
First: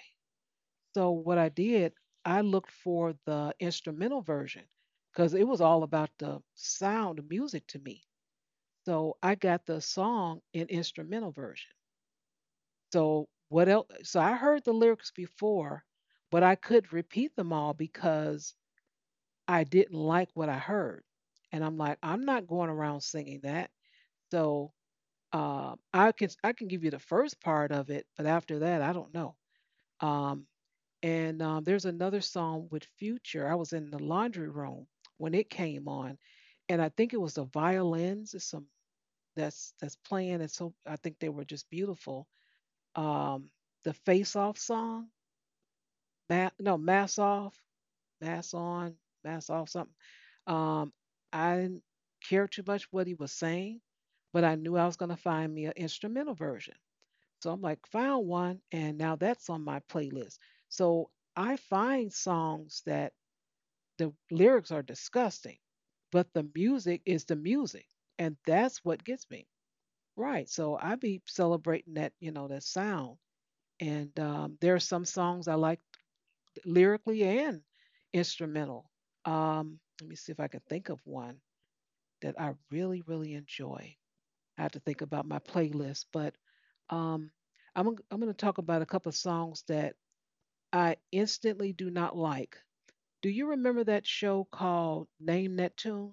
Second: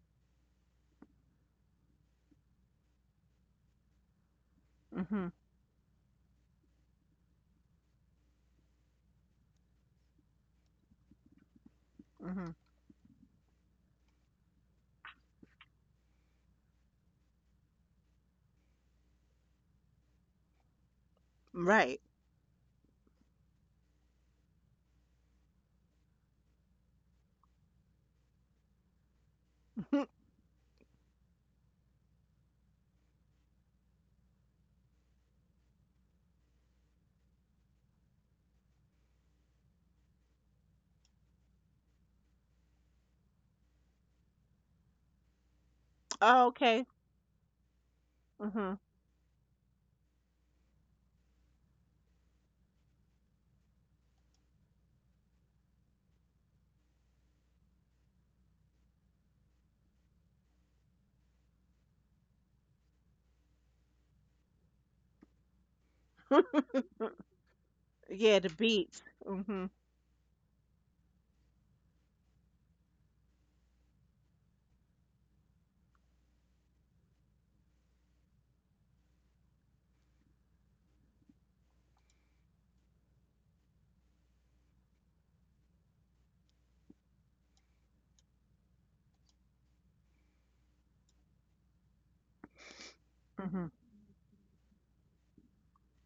[SPEAKER 1] So what I did, I looked for the instrumental version
[SPEAKER 2] Mhm.
[SPEAKER 1] because it was all about the sound of music to me. So I got the song in instrumental version.
[SPEAKER 2] Mhm.
[SPEAKER 1] So what else? So I heard the lyrics before, but I could not repeat them all because I didn't like what I heard. And I'm like,
[SPEAKER 2] Right.
[SPEAKER 1] I'm not going around singing that. So I can give you the first part of it, but after that, I don't know. Um, and there's another song with Future. I was in the laundry room when it came on, and I think it was the violins or some that's playing, and so I think they were just beautiful. Um, the Face Off song,
[SPEAKER 2] Oh,
[SPEAKER 1] no
[SPEAKER 2] okay.
[SPEAKER 1] Mass Off, Mass
[SPEAKER 2] Mhm.
[SPEAKER 1] On, Mass Off something. Um, I didn't care too much what he was saying, but I knew I was going to find me an instrumental version. So I'm like, found one, and now that's on my playlist. So I find songs that the lyrics are disgusting, but the music is the music, and
[SPEAKER 2] Yeah, the
[SPEAKER 1] that's what
[SPEAKER 2] beats.
[SPEAKER 1] gets me
[SPEAKER 2] Mhm.
[SPEAKER 1] right. So I be celebrating that, you know, that sound. And there are some songs I like lyrically and instrumental. Let me see if I can think of one that I really, really enjoy. I have to think about my playlist, but um, I'm going to talk about a couple of songs that I instantly do not like. Do you
[SPEAKER 2] Mhm.
[SPEAKER 1] remember that show called Name That Tune?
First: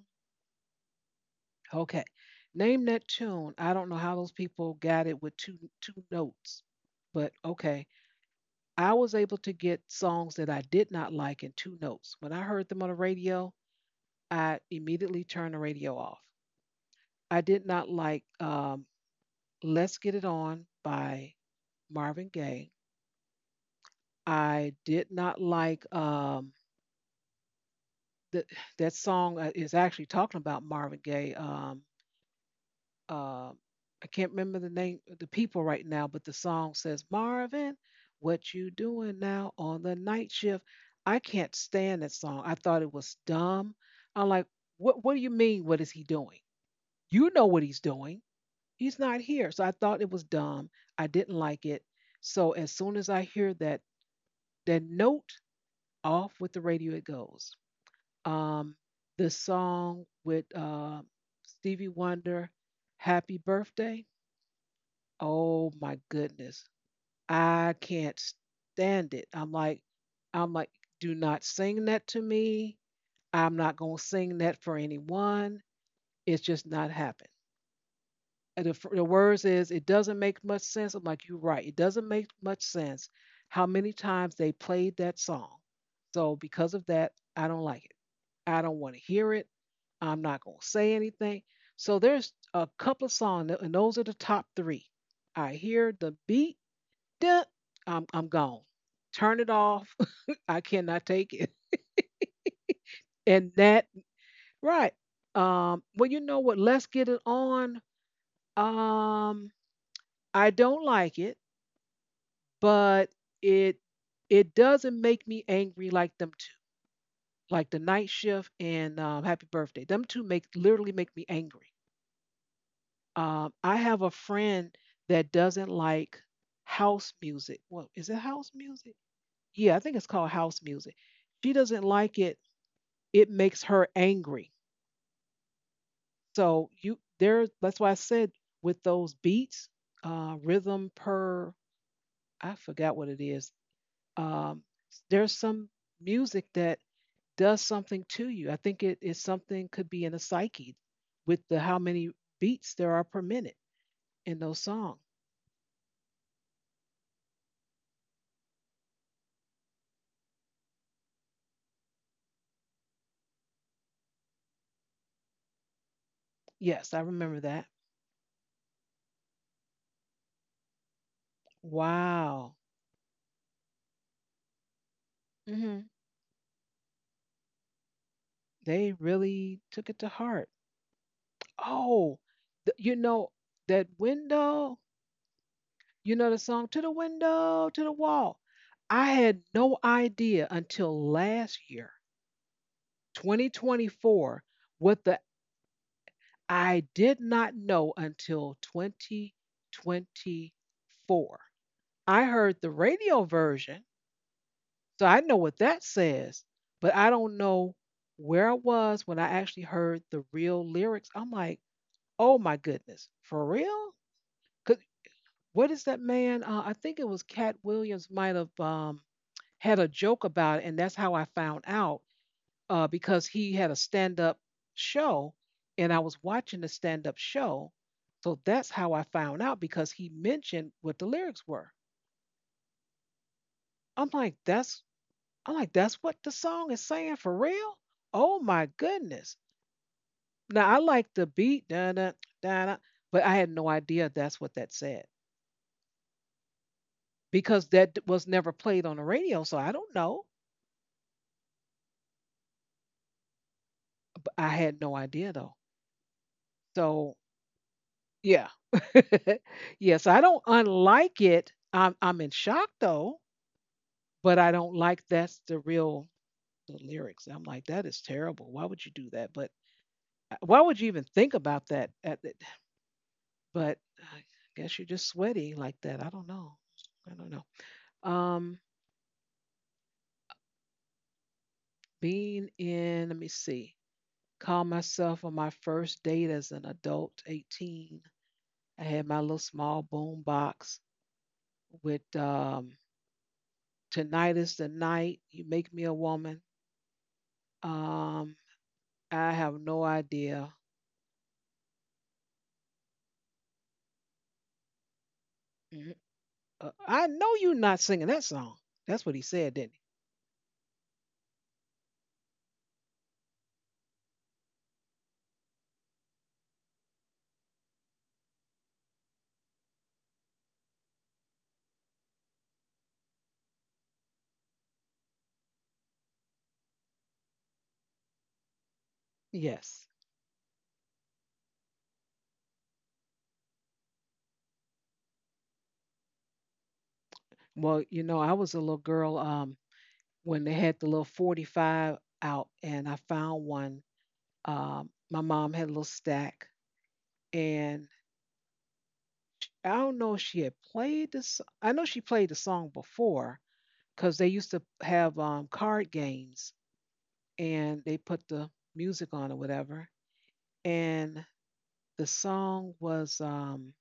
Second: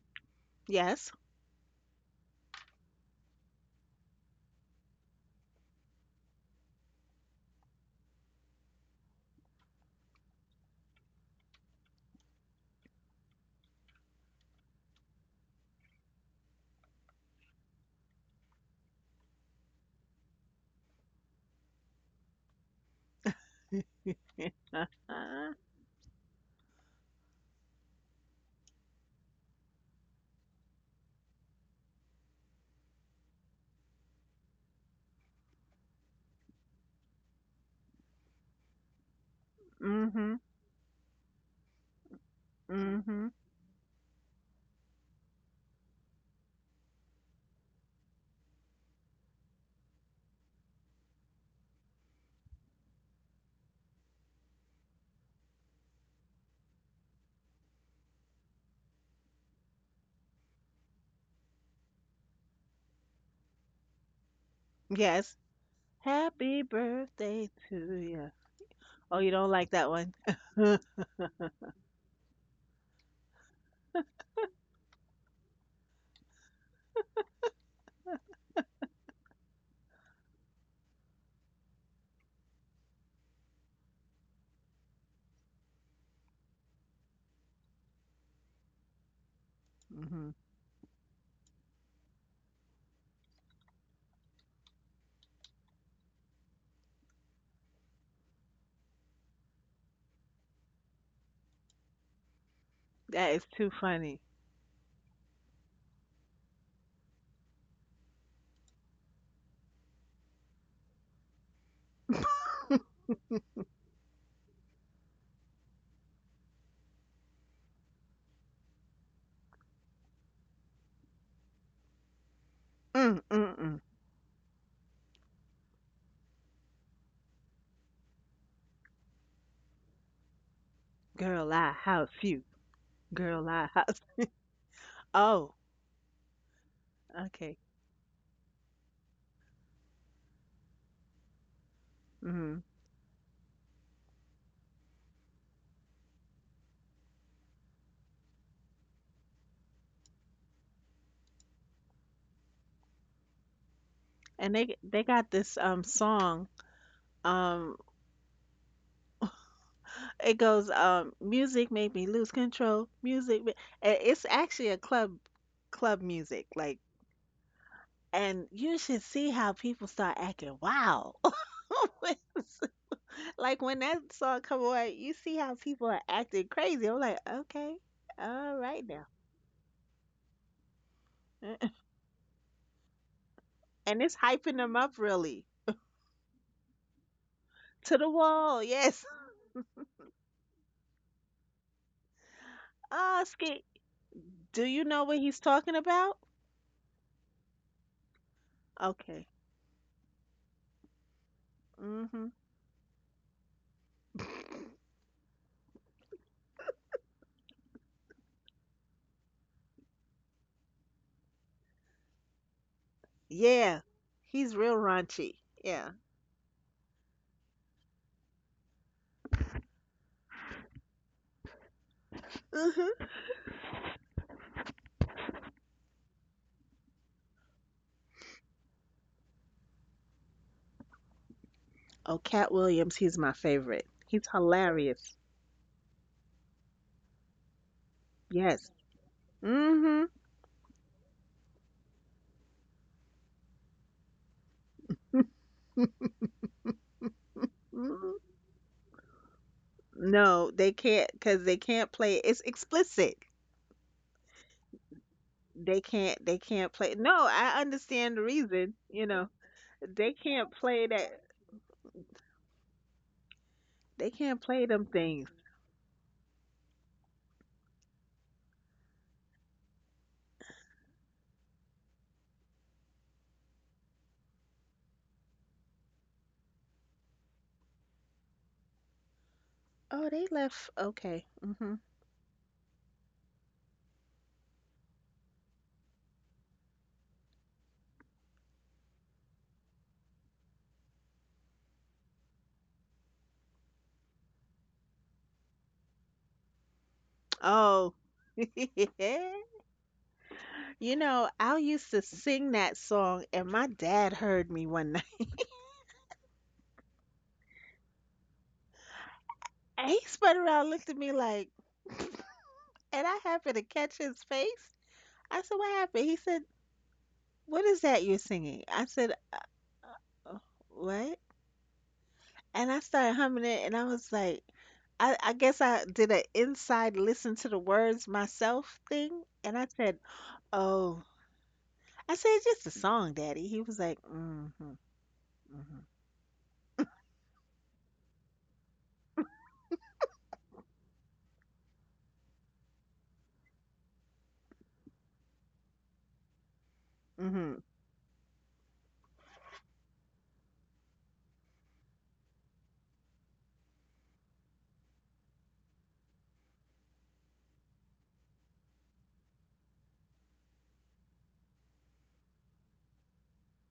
[SPEAKER 2] Yes.
[SPEAKER 1] Okay. Name That Tune. I don't know how those people got it with two notes, but okay. I was able to get songs that I did not like in two notes. When I heard them on the radio, I immediately turned the radio off. I did not like Let's Get It On by Marvin Gaye. I did not like that that song is actually talking about Marvin Gaye. Uh, I can't remember the name the people right now, but the song says, "Marvin, what you doing now on the night
[SPEAKER 2] Mhm.
[SPEAKER 1] shift?" I can't stand that song. I thought it was
[SPEAKER 2] Mhm.
[SPEAKER 1] dumb. I'm like, "What? What do you mean? What is he doing? You know what he's doing. He's not here." So I thought it was dumb. I didn't like it. So as soon as I hear that note, off with the radio it goes. um, the song with Stevie Wonder, Happy Birthday.
[SPEAKER 2] Yes.
[SPEAKER 1] Oh my
[SPEAKER 2] Happy
[SPEAKER 1] goodness.
[SPEAKER 2] birthday
[SPEAKER 1] I
[SPEAKER 2] to
[SPEAKER 1] can't
[SPEAKER 2] you.
[SPEAKER 1] stand
[SPEAKER 2] Oh,
[SPEAKER 1] it.
[SPEAKER 2] you
[SPEAKER 1] I'm
[SPEAKER 2] don't like
[SPEAKER 1] like,
[SPEAKER 2] that one?
[SPEAKER 1] I'm like, do not sing that to me. I'm not going to sing that for anyone. It's just not happening. And the words is, it doesn't make much sense. I'm like, you're right. It doesn't make much sense how many times they played that song. So because of that, I don't like it. I don't want to hear it. I'm
[SPEAKER 2] Mhm.
[SPEAKER 1] not going to say anything. So there's a couple of songs, and those are the top three. I hear the beat, duh, I'm gone. Turn it off. I cannot take it.
[SPEAKER 2] That is
[SPEAKER 1] And
[SPEAKER 2] too
[SPEAKER 1] that,
[SPEAKER 2] funny.
[SPEAKER 1] right. Well, you know what? Let's get it on. Um, I don't like it, but it it doesn't make me angry like them two, like the night shift and Happy Birthday. Them two make literally make me angry.
[SPEAKER 2] Mm mm
[SPEAKER 1] I
[SPEAKER 2] mm.
[SPEAKER 1] have a friend that doesn't like house music. Well, is it house music? Yeah, I think it's called house music. She
[SPEAKER 2] Girl, I
[SPEAKER 1] doesn't like
[SPEAKER 2] house
[SPEAKER 1] it.
[SPEAKER 2] you.
[SPEAKER 1] It
[SPEAKER 2] Girl,
[SPEAKER 1] makes
[SPEAKER 2] I
[SPEAKER 1] her
[SPEAKER 2] house.
[SPEAKER 1] angry.
[SPEAKER 2] Oh,
[SPEAKER 1] So you
[SPEAKER 2] okay.
[SPEAKER 1] there. That's why I said with those beats, rhythm per. I
[SPEAKER 2] Mhm.
[SPEAKER 1] forgot what it is. Um, there's some music that does something to you. I think it is something could be in the psyche with the how many beats there are per minute in
[SPEAKER 2] And
[SPEAKER 1] those
[SPEAKER 2] they
[SPEAKER 1] songs.
[SPEAKER 2] got this song. Um, it goes music made me lose control. Music, ma-" Eh, it's actually a club, club music like.
[SPEAKER 1] Yes, I remember that.
[SPEAKER 2] And you should see how people start acting wild.
[SPEAKER 1] Wow.
[SPEAKER 2] Like when that song come on, you see how
[SPEAKER 1] Hmm.
[SPEAKER 2] people are acting crazy. I'm like, okay, all right
[SPEAKER 1] They
[SPEAKER 2] now.
[SPEAKER 1] really took it to heart. Oh, you know, that
[SPEAKER 2] And it's hyping them
[SPEAKER 1] window,
[SPEAKER 2] up really.
[SPEAKER 1] you know the song To the Window, to the
[SPEAKER 2] To the
[SPEAKER 1] Wall.
[SPEAKER 2] wall, yes.
[SPEAKER 1] I had no idea until last year,
[SPEAKER 2] Ah, Skate,
[SPEAKER 1] 2024,
[SPEAKER 2] do you
[SPEAKER 1] what
[SPEAKER 2] know what
[SPEAKER 1] the
[SPEAKER 2] he's talking about?
[SPEAKER 1] I did not know until
[SPEAKER 2] Okay.
[SPEAKER 1] 2024. I
[SPEAKER 2] Mm-hmm.
[SPEAKER 1] heard the radio version. So I know what that says, but I don't know where I was when I actually heard the real lyrics. I'm like, oh my goodness, for
[SPEAKER 2] Yeah,
[SPEAKER 1] real?
[SPEAKER 2] he's real
[SPEAKER 1] 'Cause
[SPEAKER 2] raunchy.
[SPEAKER 1] what is
[SPEAKER 2] Yeah.
[SPEAKER 1] that man? I think it was Cat Williams might have had a joke about it, and that's how I found out
[SPEAKER 2] Mm-hmm.
[SPEAKER 1] because he had a stand-up show, and I was watching the stand-up show. So that's how I found out because he mentioned what the lyrics were.
[SPEAKER 2] Oh, Cat Williams, he's my favorite.
[SPEAKER 1] I'm
[SPEAKER 2] He's
[SPEAKER 1] like, that's
[SPEAKER 2] hilarious.
[SPEAKER 1] I'm like, that's what the song is saying for real? Oh my
[SPEAKER 2] Yes.
[SPEAKER 1] goodness.
[SPEAKER 2] Mm-hmm.
[SPEAKER 1] Now I like the beat, da da da da, but I had no idea that's what that said because that
[SPEAKER 2] Mm-hmm.
[SPEAKER 1] was never played on the radio, so I don't know.
[SPEAKER 2] No, they can't because they can't play it. It's explicit.
[SPEAKER 1] But I had no idea though.
[SPEAKER 2] They can't play. No,
[SPEAKER 1] So
[SPEAKER 2] I understand the
[SPEAKER 1] yeah,
[SPEAKER 2] reason, you know.
[SPEAKER 1] yeah.
[SPEAKER 2] They
[SPEAKER 1] So I don't
[SPEAKER 2] can't play that.
[SPEAKER 1] unlike it. I'm in shock though,
[SPEAKER 2] They
[SPEAKER 1] but
[SPEAKER 2] can't
[SPEAKER 1] I
[SPEAKER 2] play
[SPEAKER 1] don't
[SPEAKER 2] them
[SPEAKER 1] like
[SPEAKER 2] things.
[SPEAKER 1] that's the real the lyrics. I'm like, that is terrible. Why would you do that? But why would you even think about that? But I guess you're just sweaty like that. I don't know. I don't know. Um,
[SPEAKER 2] Oh, they left. Okay. Hmm.
[SPEAKER 1] being in, let me see, call myself on my first date as an adult, 18. I had my little small boom box with Tonight is the Night, You Make Me a Woman.
[SPEAKER 2] Oh.
[SPEAKER 1] Um, I have no idea.
[SPEAKER 2] You know, I used to sing that song and my dad heard me one night.
[SPEAKER 1] Mhm. I know you're not singing that song. That's what he said, didn't
[SPEAKER 2] And he spun around, looked at me like, and I happened to catch his face. I said, "What happened?" He said, "What is that you're singing?" I said, uh, "What?" And I started humming it, and I was like, I guess I did an inside listen to the words myself thing,
[SPEAKER 1] he?
[SPEAKER 2] and I
[SPEAKER 1] Yes.
[SPEAKER 2] said, "Oh," I said, "It's just a song, Daddy." He was like, "Mm-hmm, mm-hmm,
[SPEAKER 1] Well, you know, I was a little girl. When they had the little 45 out and I found one. My mom had a little stack
[SPEAKER 2] hmm hmm."
[SPEAKER 1] and I don't know if she had played this. I know she played the song before because they used to have card games and they put the music on or whatever. And the song was,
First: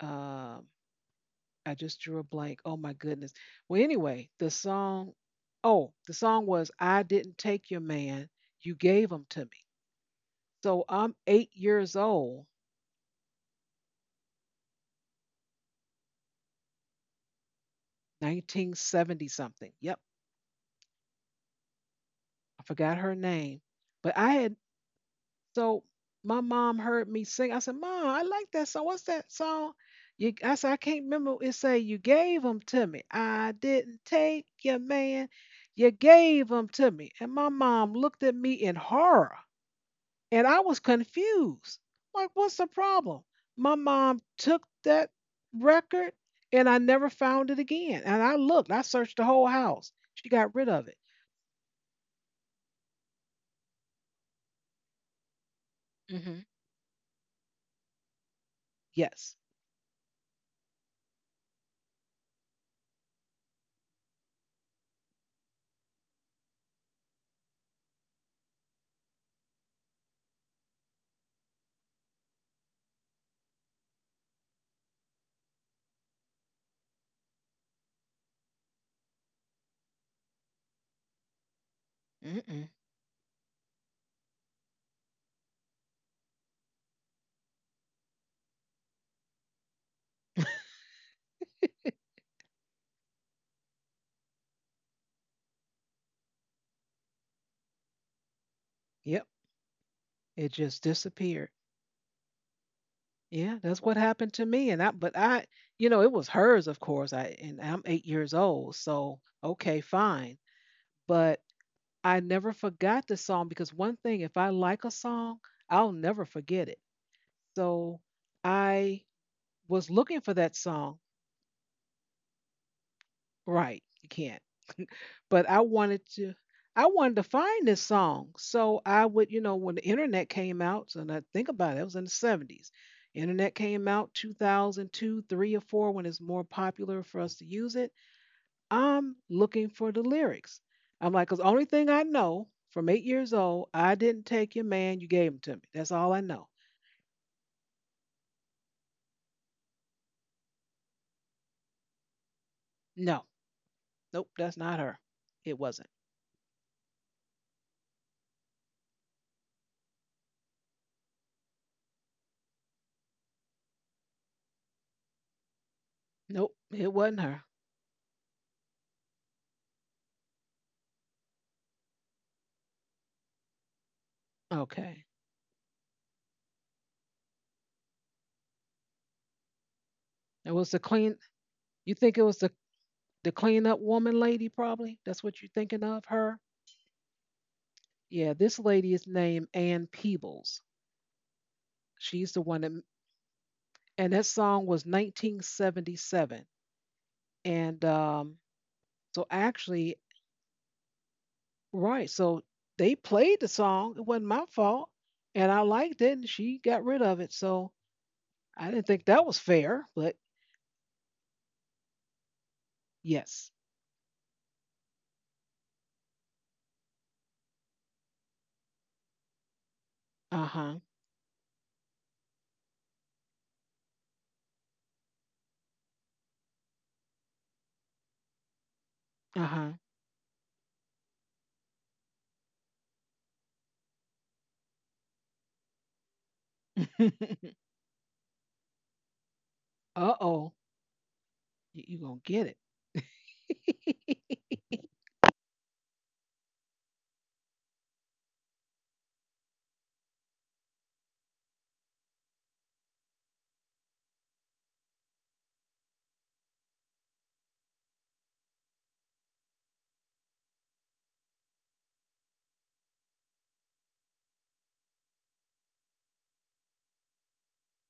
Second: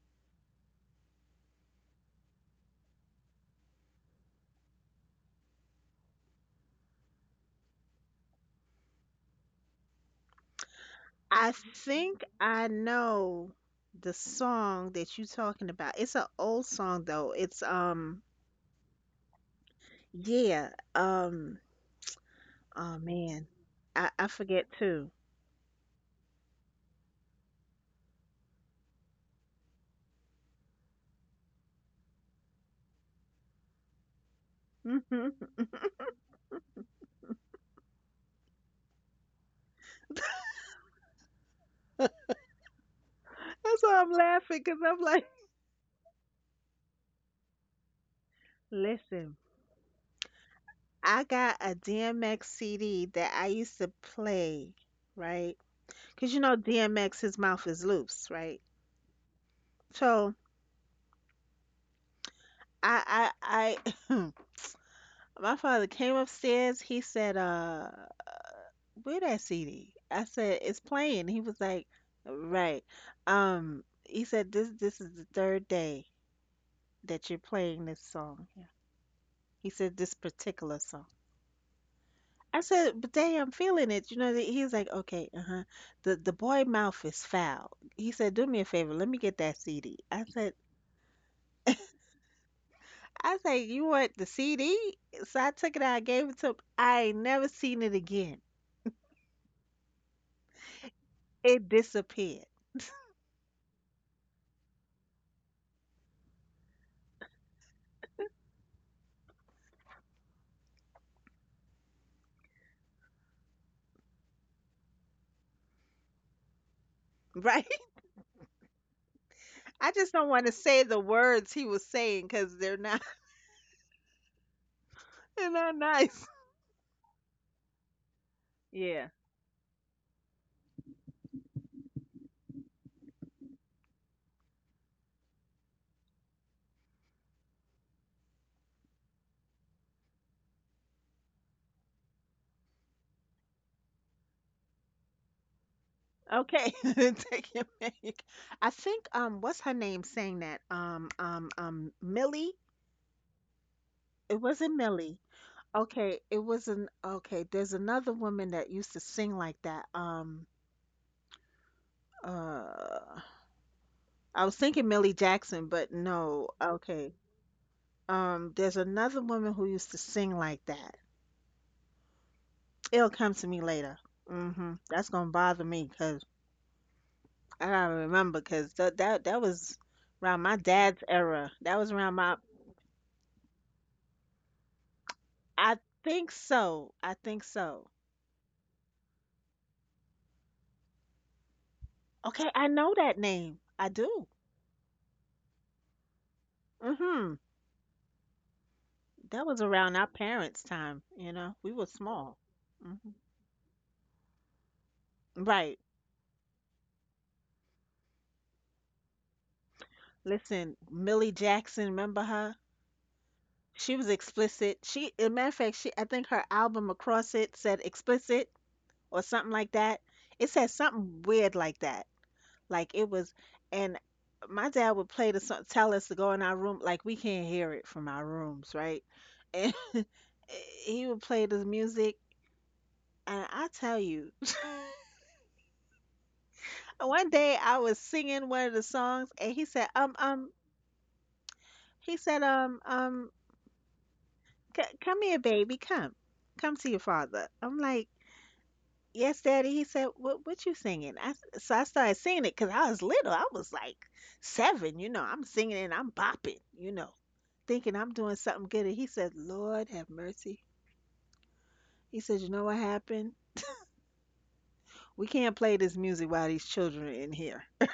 [SPEAKER 1] uh, I just drew a blank. Oh my goodness. Well, anyway, the song, oh, the song was, I Didn't Take Your Man, You Gave Him to Me. So I'm
[SPEAKER 2] I
[SPEAKER 1] 8 years
[SPEAKER 2] think
[SPEAKER 1] old,
[SPEAKER 2] I know the song that you talking about. It's an old song though. It's
[SPEAKER 1] 1970 something. Yep,
[SPEAKER 2] yeah,
[SPEAKER 1] I forgot
[SPEAKER 2] oh
[SPEAKER 1] her
[SPEAKER 2] man,
[SPEAKER 1] name.
[SPEAKER 2] I
[SPEAKER 1] But
[SPEAKER 2] I forget too.
[SPEAKER 1] so my mom heard me sing. I said, Mom, I like that song. What's that song? I said, I can't remember. It say, You gave them to me. I didn't take your man.
[SPEAKER 2] That's
[SPEAKER 1] You gave them to me. And my mom looked at me in horror. And I was confused. Like, what's the problem? My
[SPEAKER 2] why I'm
[SPEAKER 1] mom
[SPEAKER 2] laughing
[SPEAKER 1] took
[SPEAKER 2] because I'm
[SPEAKER 1] that
[SPEAKER 2] like,
[SPEAKER 1] record and I never found it again. And I searched the
[SPEAKER 2] listen.
[SPEAKER 1] whole house. She got rid of it.
[SPEAKER 2] I got a DMX CD that I used to play, right? Because you
[SPEAKER 1] Mhm.
[SPEAKER 2] know DMX, his mouth is loose, right?
[SPEAKER 1] Yes.
[SPEAKER 2] So I, I, I, my father came upstairs. He said, where that CD?" I said, "It's playing." He was like, "Right." He said, This is the third day that you're playing this song." He said, "This particular song." I
[SPEAKER 1] Mm-mm.
[SPEAKER 2] said, but dang, I'm feeling it. You know, that he's like, okay, uh-huh. The boy mouth is foul. He said, do me a favor, let me get that CD. I said, you want the CD? So I took it out, I gave it to him. I ain't never seen it again.
[SPEAKER 1] Yep. It just disappeared.
[SPEAKER 2] It disappeared.
[SPEAKER 1] Yeah, that's what happened to me. But it was hers, of course. And I'm 8 years old. So, okay, fine. But I never forgot the song because one thing, if I like a song, I'll never forget it.
[SPEAKER 2] Right?
[SPEAKER 1] So I
[SPEAKER 2] I
[SPEAKER 1] was
[SPEAKER 2] just
[SPEAKER 1] looking
[SPEAKER 2] don't
[SPEAKER 1] for
[SPEAKER 2] want to
[SPEAKER 1] that
[SPEAKER 2] say the
[SPEAKER 1] song.
[SPEAKER 2] words he was saying because they're not
[SPEAKER 1] Right, you can't. But
[SPEAKER 2] they're
[SPEAKER 1] I
[SPEAKER 2] not
[SPEAKER 1] wanted
[SPEAKER 2] nice.
[SPEAKER 1] to I wanted to find this song. So I
[SPEAKER 2] Yeah.
[SPEAKER 1] would, when the internet came out, so now think about it, it was in the '70s. Internet came out 2002, 3 or 4 when it's more popular for us to use it. I'm looking for the lyrics. I'm like, 'Cause cuz only thing I know from 8 years old, I didn't take your man, you gave him to me. That's all I know.
[SPEAKER 2] Okay. Take your pick. I think what's her name saying that? Millie?
[SPEAKER 1] No. Nope,
[SPEAKER 2] It
[SPEAKER 1] that's
[SPEAKER 2] wasn't
[SPEAKER 1] not her.
[SPEAKER 2] Millie.
[SPEAKER 1] It wasn't.
[SPEAKER 2] Okay, it was an okay, there's another woman that used to sing like that. Uh I was thinking Millie Jackson, but no.
[SPEAKER 1] Nope, it
[SPEAKER 2] Okay.
[SPEAKER 1] wasn't her.
[SPEAKER 2] Um, there's another woman who used to sing like that. It'll come to me later. Mhm.
[SPEAKER 1] Okay.
[SPEAKER 2] That's going to bother me 'cause I gotta remember 'cause that that was around
[SPEAKER 1] It
[SPEAKER 2] my
[SPEAKER 1] was the
[SPEAKER 2] dad's
[SPEAKER 1] clean
[SPEAKER 2] era. That was
[SPEAKER 1] You
[SPEAKER 2] around
[SPEAKER 1] think it
[SPEAKER 2] my,
[SPEAKER 1] was the cleanup woman lady, probably? That's what you're
[SPEAKER 2] I
[SPEAKER 1] thinking of
[SPEAKER 2] think
[SPEAKER 1] her?
[SPEAKER 2] so. I think so.
[SPEAKER 1] Yeah, this lady is named Ann Peebles. She's the
[SPEAKER 2] Okay,
[SPEAKER 1] one
[SPEAKER 2] I
[SPEAKER 1] that,
[SPEAKER 2] know that name. I
[SPEAKER 1] and
[SPEAKER 2] do.
[SPEAKER 1] that song was 1977.
[SPEAKER 2] Mhm.
[SPEAKER 1] And so
[SPEAKER 2] That was around our
[SPEAKER 1] actually,
[SPEAKER 2] parents' time, you know. We were
[SPEAKER 1] right,
[SPEAKER 2] small.
[SPEAKER 1] so
[SPEAKER 2] Hmm.
[SPEAKER 1] they played the song. It wasn't my fault. And I
[SPEAKER 2] Right.
[SPEAKER 1] liked it, and she got rid of it. So I didn't think that was fair, but
[SPEAKER 2] Listen, Millie Jackson, remember her?
[SPEAKER 1] yes.
[SPEAKER 2] She was explicit. She, as a matter of fact, she, I think her album across it said explicit or something like that. It
[SPEAKER 1] Uh
[SPEAKER 2] said
[SPEAKER 1] huh.
[SPEAKER 2] something weird like that. Like it was, and my dad would play the song, tell us to go in our room. Like we can't hear it from our rooms, right? And
[SPEAKER 1] Uh
[SPEAKER 2] he would play this music, and I tell you.
[SPEAKER 1] huh.
[SPEAKER 2] One day I was singing one of the songs and
[SPEAKER 1] Uh oh. You're
[SPEAKER 2] he
[SPEAKER 1] going to
[SPEAKER 2] said,
[SPEAKER 1] get it.
[SPEAKER 2] c- come here, baby, come, come to your father. I'm like, yes, daddy. He said, what you singing? I, so I started singing it because I was little. I was like seven, you know, I'm singing and I'm bopping, you know, thinking I'm doing something good. And he said, Lord have mercy. He said, you know what happened? We can't play this music while these children are in here.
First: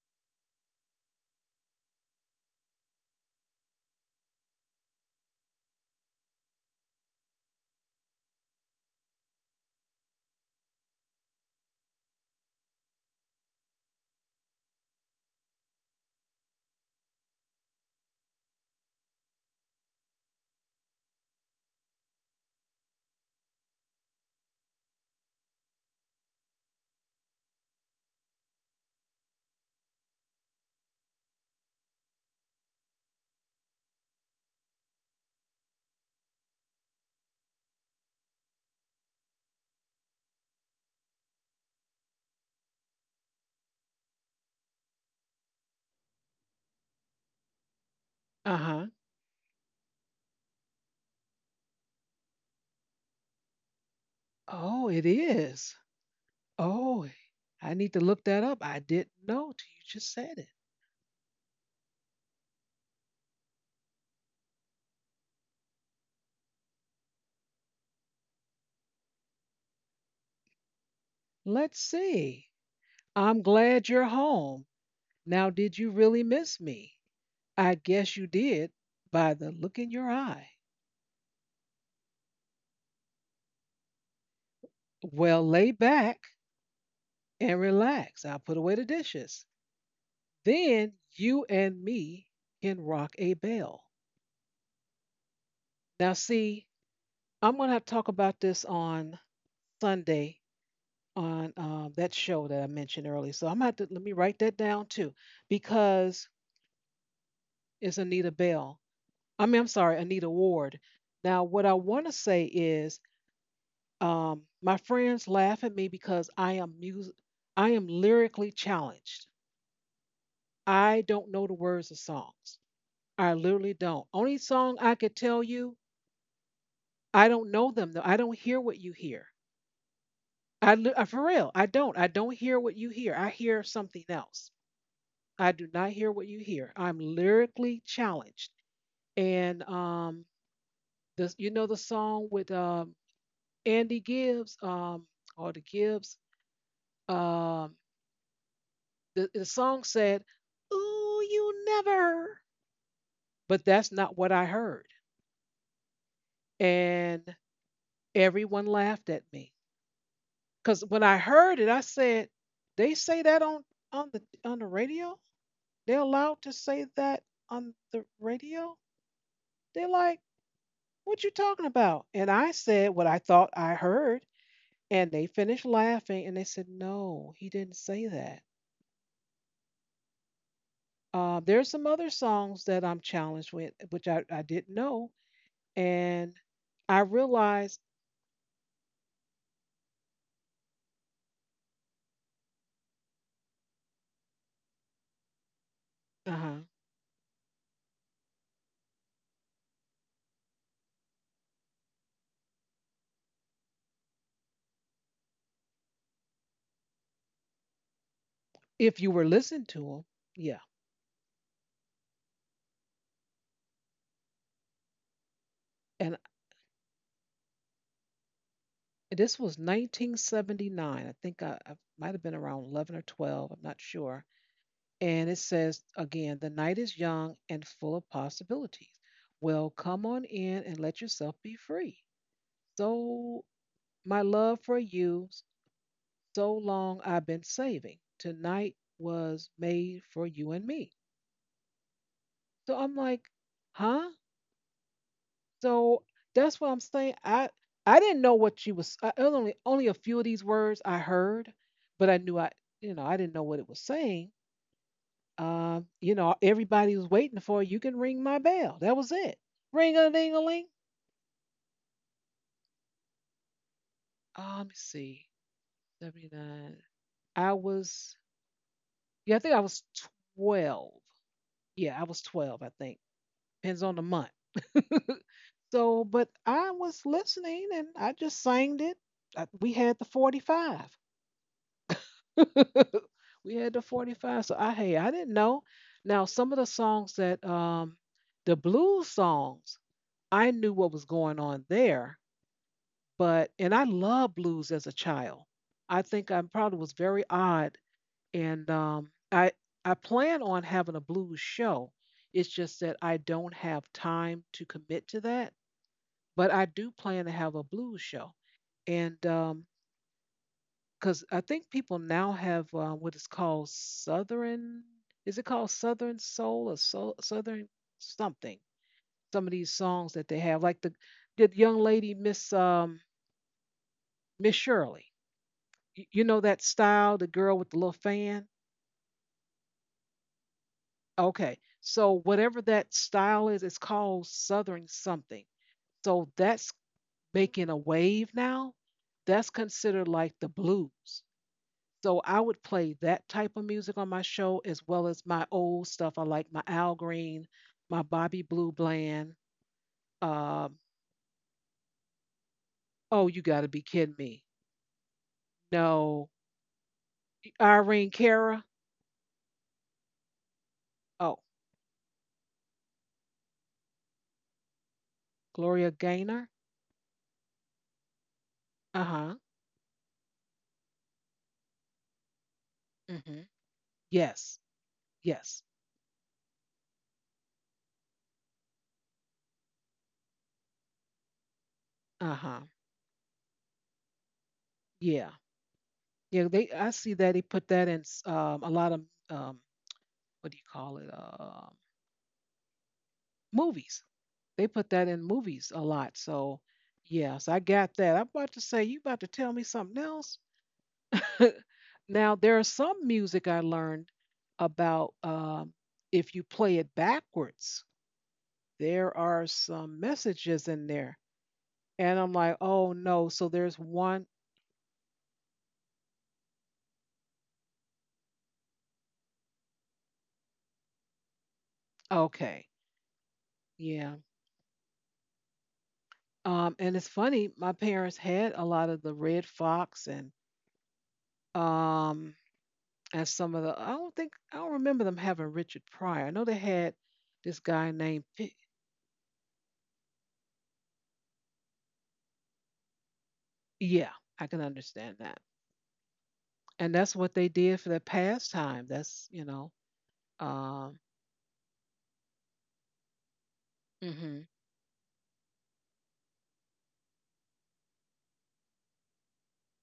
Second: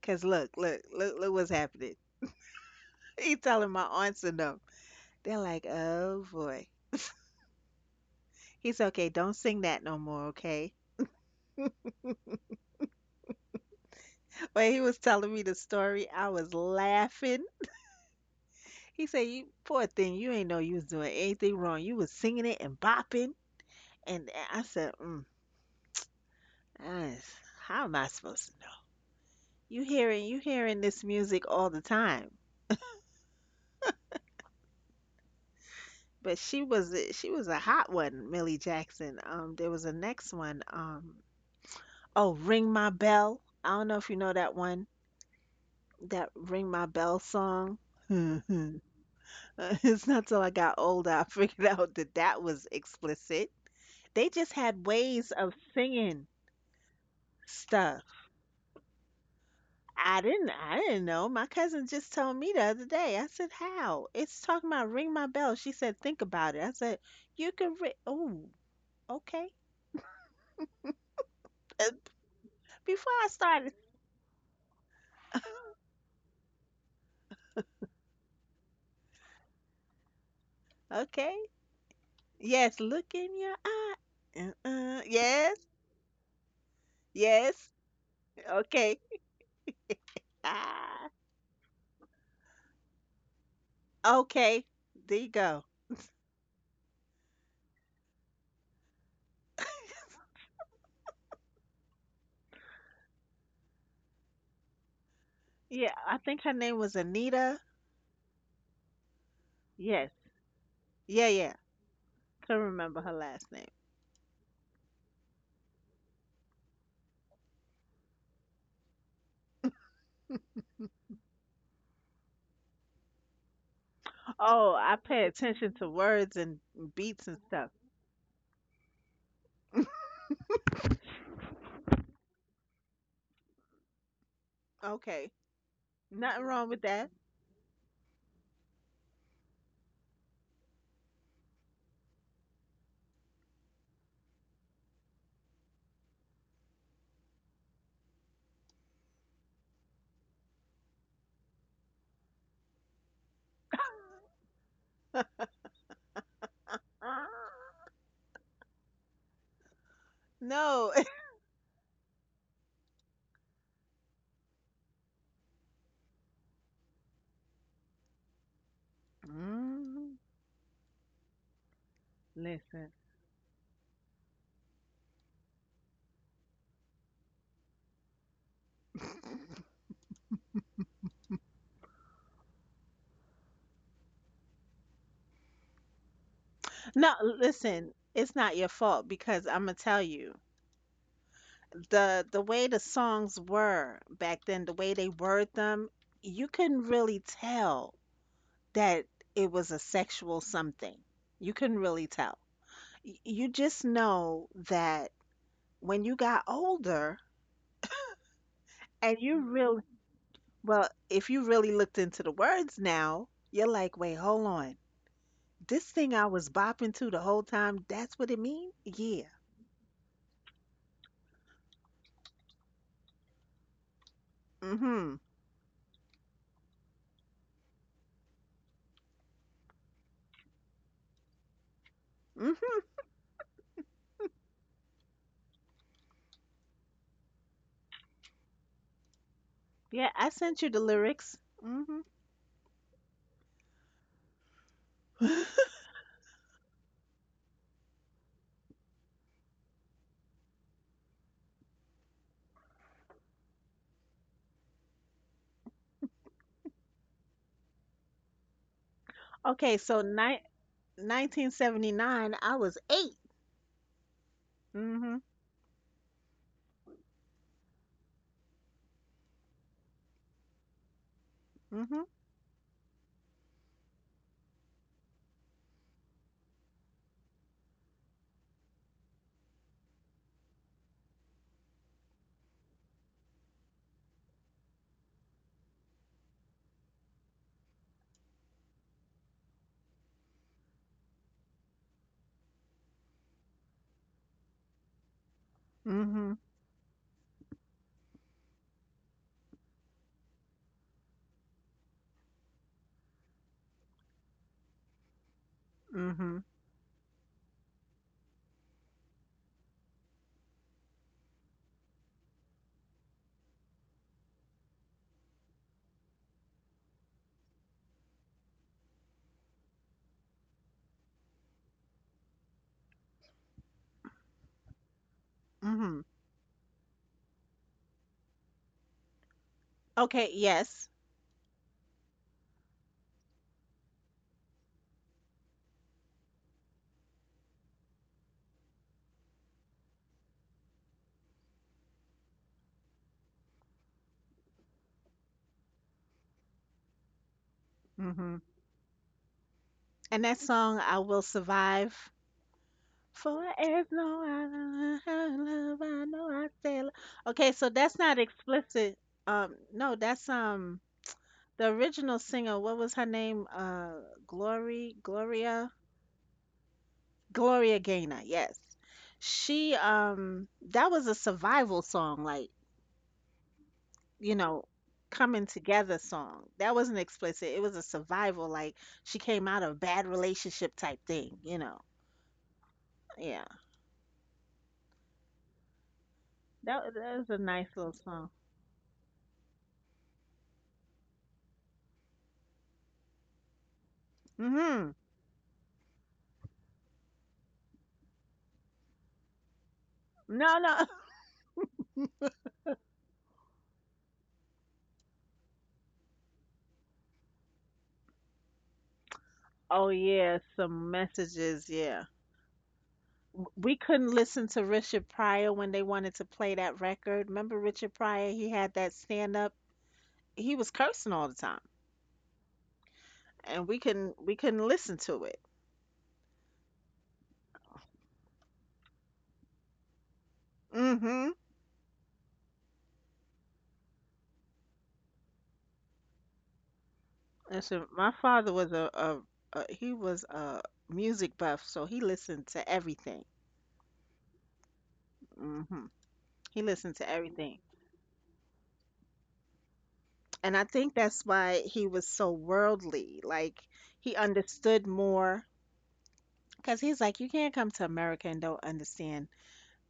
[SPEAKER 2] Cause look what's happening. He telling my aunts and them. They're like, oh boy. He's okay. Don't sing that no more, okay? When he was telling me the story, I was laughing. He said, "You poor thing, you ain't know you was doing anything wrong. You was singing it and bopping." And I said, mm, I- "How am I supposed to know? You hearing this music all the time." But she was a hot one, Millie Jackson. There was a next one. Oh, ring my bell. I don't know if you know that one. That ring my bell song.
[SPEAKER 1] Uh huh.
[SPEAKER 2] It's not till I got older I figured out that that was explicit. They just had
[SPEAKER 1] Oh, it
[SPEAKER 2] ways of
[SPEAKER 1] is.
[SPEAKER 2] singing
[SPEAKER 1] Oh, I need
[SPEAKER 2] stuff.
[SPEAKER 1] to look that up. I didn't know till you
[SPEAKER 2] I
[SPEAKER 1] just said
[SPEAKER 2] didn't
[SPEAKER 1] it.
[SPEAKER 2] I didn't know. My cousin just told me the other day. I said, "How?" It's talking about ring my bell. She said, "Think about it." I said, "You can ring." Oh, okay. Uh,
[SPEAKER 1] Let's see.
[SPEAKER 2] Before I
[SPEAKER 1] I'm
[SPEAKER 2] started,
[SPEAKER 1] glad you're home. Now, did you really miss me? I guess you did by the look in your eye.
[SPEAKER 2] okay. Yes, look in your eye. Uh-uh.
[SPEAKER 1] Well,
[SPEAKER 2] Yes,
[SPEAKER 1] lay back and
[SPEAKER 2] yes.
[SPEAKER 1] relax. I'll put away the
[SPEAKER 2] Okay.
[SPEAKER 1] dishes. Then
[SPEAKER 2] Ah,
[SPEAKER 1] you and me can rock a bell.
[SPEAKER 2] okay. There you go.
[SPEAKER 1] Now, see, I'm going to have to talk about this on Sunday on that show that I mentioned earlier. So I'm going to have to let me write that down too,
[SPEAKER 2] Yeah, I
[SPEAKER 1] because
[SPEAKER 2] think her name was Anita.
[SPEAKER 1] is Anita Bell. I mean, I'm sorry,
[SPEAKER 2] Yes,
[SPEAKER 1] Anita Ward.
[SPEAKER 2] yeah,
[SPEAKER 1] Now,
[SPEAKER 2] yeah.
[SPEAKER 1] what I want to say
[SPEAKER 2] Couldn't
[SPEAKER 1] is,
[SPEAKER 2] remember her last name.
[SPEAKER 1] my friends laugh at me because I am music, I am lyrically challenged. I don't know the words of songs. I literally don't. Only song
[SPEAKER 2] Oh,
[SPEAKER 1] I
[SPEAKER 2] I
[SPEAKER 1] could
[SPEAKER 2] pay
[SPEAKER 1] tell you,
[SPEAKER 2] attention to words and
[SPEAKER 1] I
[SPEAKER 2] beats and
[SPEAKER 1] don't know
[SPEAKER 2] stuff.
[SPEAKER 1] them though. I don't hear what you hear. I for real, I don't. I don't hear what you hear. I hear something else.
[SPEAKER 2] Okay.
[SPEAKER 1] I do not hear what
[SPEAKER 2] Nothing
[SPEAKER 1] you
[SPEAKER 2] wrong
[SPEAKER 1] hear.
[SPEAKER 2] with
[SPEAKER 1] I'm
[SPEAKER 2] that.
[SPEAKER 1] lyrically challenged, and this, you know the song with Andy Gibbs, or the Gibbs, um, the song said, Ooh, you never. But that's not what I heard. And everyone laughed at me. Because
[SPEAKER 2] No.
[SPEAKER 1] when I heard it, I said, they say that on, on the radio? They're allowed to say that on the radio? They're
[SPEAKER 2] Mm,
[SPEAKER 1] like, what you talking about? And I said
[SPEAKER 2] listen.
[SPEAKER 1] what I thought I heard. And they finished laughing and they said, no, he didn't say that. There's some other songs that I'm challenged with, which I didn't know. And I
[SPEAKER 2] No,
[SPEAKER 1] realized
[SPEAKER 2] listen. It's not your fault because I'm gonna tell you. The way the songs were back then, the way they word them, you
[SPEAKER 1] uh
[SPEAKER 2] couldn't really tell that it was a sexual something. You couldn't really tell. You just know that when you got older
[SPEAKER 1] if you
[SPEAKER 2] and
[SPEAKER 1] were
[SPEAKER 2] you
[SPEAKER 1] listening to
[SPEAKER 2] really,
[SPEAKER 1] them, yeah.
[SPEAKER 2] well, if you really looked into the words now, you're like, wait, hold on. This thing
[SPEAKER 1] And
[SPEAKER 2] I was bopping to the whole time, that's what it mean? Yeah.
[SPEAKER 1] this was 1979. I think I might have been around 11 or 12. I'm not sure.
[SPEAKER 2] Mm-hmm.
[SPEAKER 1] And it says, again, the night is young and full of possibilities. Well, come on in and let yourself be free.
[SPEAKER 2] Mm-hmm.
[SPEAKER 1] So, my love for you, so long I've been saving. Tonight was made
[SPEAKER 2] Yeah,
[SPEAKER 1] for
[SPEAKER 2] I
[SPEAKER 1] you
[SPEAKER 2] sent
[SPEAKER 1] and
[SPEAKER 2] you the
[SPEAKER 1] me.
[SPEAKER 2] lyrics. Mm-hmm.
[SPEAKER 1] So I'm like, huh? So that's what I'm saying. I didn't know what she was. I only a few of these words I heard, but I knew I didn't know what it was saying. Everybody was waiting for you can ring my bell. That was it.
[SPEAKER 2] Okay,
[SPEAKER 1] Ring
[SPEAKER 2] so
[SPEAKER 1] a ding a ling.
[SPEAKER 2] 1979, I was 8.
[SPEAKER 1] Let me
[SPEAKER 2] Mm-hmm.
[SPEAKER 1] see. 79. I was, yeah. I think I was 12.
[SPEAKER 2] Mm-hmm.
[SPEAKER 1] Yeah, I was 12. I think depends on the month. So, but I was listening and I just sang it. We had the 45. We had the 45, so I, hey, I didn't know. Now, some of the songs that the blues songs, I knew what was going on there. But and I loved blues as a child. I
[SPEAKER 2] Mm-hmm.
[SPEAKER 1] think I probably was very odd, and I plan on having a blues show. It's just that I don't have time to commit to that,
[SPEAKER 2] Mm-hmm.
[SPEAKER 1] but I do plan to have a blues show. And because I think people now have what is called Southern. Is it called Southern Soul or soul, Southern something? Some of these songs that they have, like the young lady Miss Miss Shirley.
[SPEAKER 2] Mm-hmm.
[SPEAKER 1] You know that style, the girl with the little fan.
[SPEAKER 2] Okay, yes.
[SPEAKER 1] Okay, so whatever that style is, it's called Southern something. So that's making a wave now. That's considered like the blues. So I would play that type of music on my show as well as my old stuff. I like my Al Green, my
[SPEAKER 2] Mm-hmm.
[SPEAKER 1] Bobby Blue Bland.
[SPEAKER 2] And that
[SPEAKER 1] Um,
[SPEAKER 2] song, I Will Survive,
[SPEAKER 1] oh, you
[SPEAKER 2] for
[SPEAKER 1] got to be
[SPEAKER 2] as
[SPEAKER 1] kidding
[SPEAKER 2] long
[SPEAKER 1] me.
[SPEAKER 2] as I love, I
[SPEAKER 1] No,
[SPEAKER 2] know I say. Lo- Okay, so that's
[SPEAKER 1] Irene
[SPEAKER 2] not
[SPEAKER 1] Cara.
[SPEAKER 2] explicit. No, that's
[SPEAKER 1] Oh,
[SPEAKER 2] the original singer. What was her name? Glory, Gloria,
[SPEAKER 1] Gloria Gaynor.
[SPEAKER 2] Gloria Gaynor. Yes,
[SPEAKER 1] Uh huh.
[SPEAKER 2] she that was a survival song, like
[SPEAKER 1] Hmm.
[SPEAKER 2] you
[SPEAKER 1] Yes.
[SPEAKER 2] know, coming
[SPEAKER 1] Yes.
[SPEAKER 2] together song. That wasn't explicit. It was a survival, like she came out of a bad relationship type thing. You know,
[SPEAKER 1] Uh huh.
[SPEAKER 2] yeah.
[SPEAKER 1] Yeah. Yeah. They.
[SPEAKER 2] That
[SPEAKER 1] I
[SPEAKER 2] that
[SPEAKER 1] see
[SPEAKER 2] was a
[SPEAKER 1] that they
[SPEAKER 2] nice
[SPEAKER 1] put
[SPEAKER 2] little
[SPEAKER 1] that in
[SPEAKER 2] song.
[SPEAKER 1] a lot of um, what do you call it? Movies. They
[SPEAKER 2] Mm-hmm.
[SPEAKER 1] put that in movies a lot. So yes, I got that. I'm about to say you about to tell me something else.
[SPEAKER 2] No, no.
[SPEAKER 1] Now, there are some music I learned about, if you play it backwards, there are
[SPEAKER 2] Oh
[SPEAKER 1] some
[SPEAKER 2] yeah,
[SPEAKER 1] messages in
[SPEAKER 2] some
[SPEAKER 1] there,
[SPEAKER 2] messages, yeah.
[SPEAKER 1] and I'm like, oh no. So
[SPEAKER 2] We
[SPEAKER 1] there's
[SPEAKER 2] couldn't
[SPEAKER 1] one.
[SPEAKER 2] listen to Richard Pryor when they wanted to play that record. Remember Richard Pryor? He had that stand up. He was cursing all the time,
[SPEAKER 1] Okay,
[SPEAKER 2] and we
[SPEAKER 1] yeah.
[SPEAKER 2] couldn't we couldn't listen to it.
[SPEAKER 1] And it's funny. My parents had a lot of the Red Fox
[SPEAKER 2] Mhm.
[SPEAKER 1] um and some of the. I don't remember them having Richard Pryor. I know they had this
[SPEAKER 2] And so
[SPEAKER 1] guy
[SPEAKER 2] my
[SPEAKER 1] named.
[SPEAKER 2] father
[SPEAKER 1] P-
[SPEAKER 2] was a he was a music buff, so he listened to everything.
[SPEAKER 1] Yeah, I can understand that.
[SPEAKER 2] Mhm. He listened
[SPEAKER 1] And
[SPEAKER 2] to
[SPEAKER 1] that's what they
[SPEAKER 2] everything.
[SPEAKER 1] did for their pastime. That's.
[SPEAKER 2] And I think
[SPEAKER 1] Um,
[SPEAKER 2] that's why he was so worldly. Like he
[SPEAKER 1] mhm,
[SPEAKER 2] understood more because he's like, you can't come to America and don't understand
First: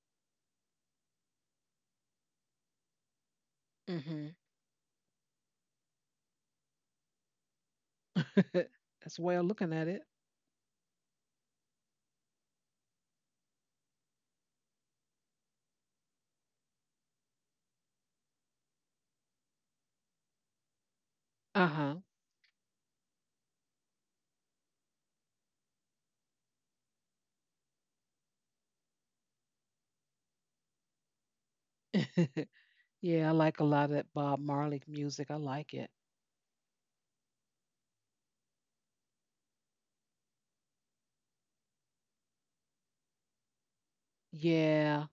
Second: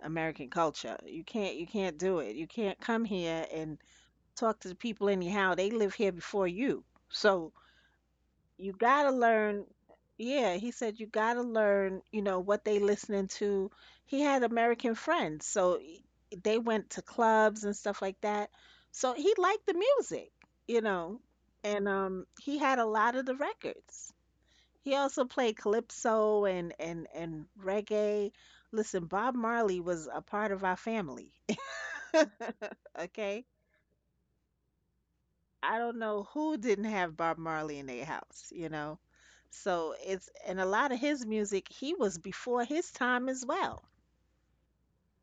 [SPEAKER 2] American culture. You can't do it. You can't come here and
[SPEAKER 1] mhm.
[SPEAKER 2] talk to the people anyhow. They live here before you. So you gotta
[SPEAKER 1] That's the way I'm
[SPEAKER 2] learn
[SPEAKER 1] looking at it.
[SPEAKER 2] yeah, he said you gotta learn, you know, what they listening to. He had American friends, so they went to clubs and stuff like that. So he liked the music, you know. And
[SPEAKER 1] Uh-huh.
[SPEAKER 2] he had a lot of the records. He also played calypso and and reggae. Listen, Bob Marley was a part of our family.
[SPEAKER 1] Yeah, I
[SPEAKER 2] Okay?
[SPEAKER 1] like a lot of that Bob Marley music. I
[SPEAKER 2] I
[SPEAKER 1] like
[SPEAKER 2] don't
[SPEAKER 1] it.
[SPEAKER 2] know who didn't have Bob Marley in their house, you know? So it's and a lot of his music, he was before his time as well.
[SPEAKER 1] Yeah.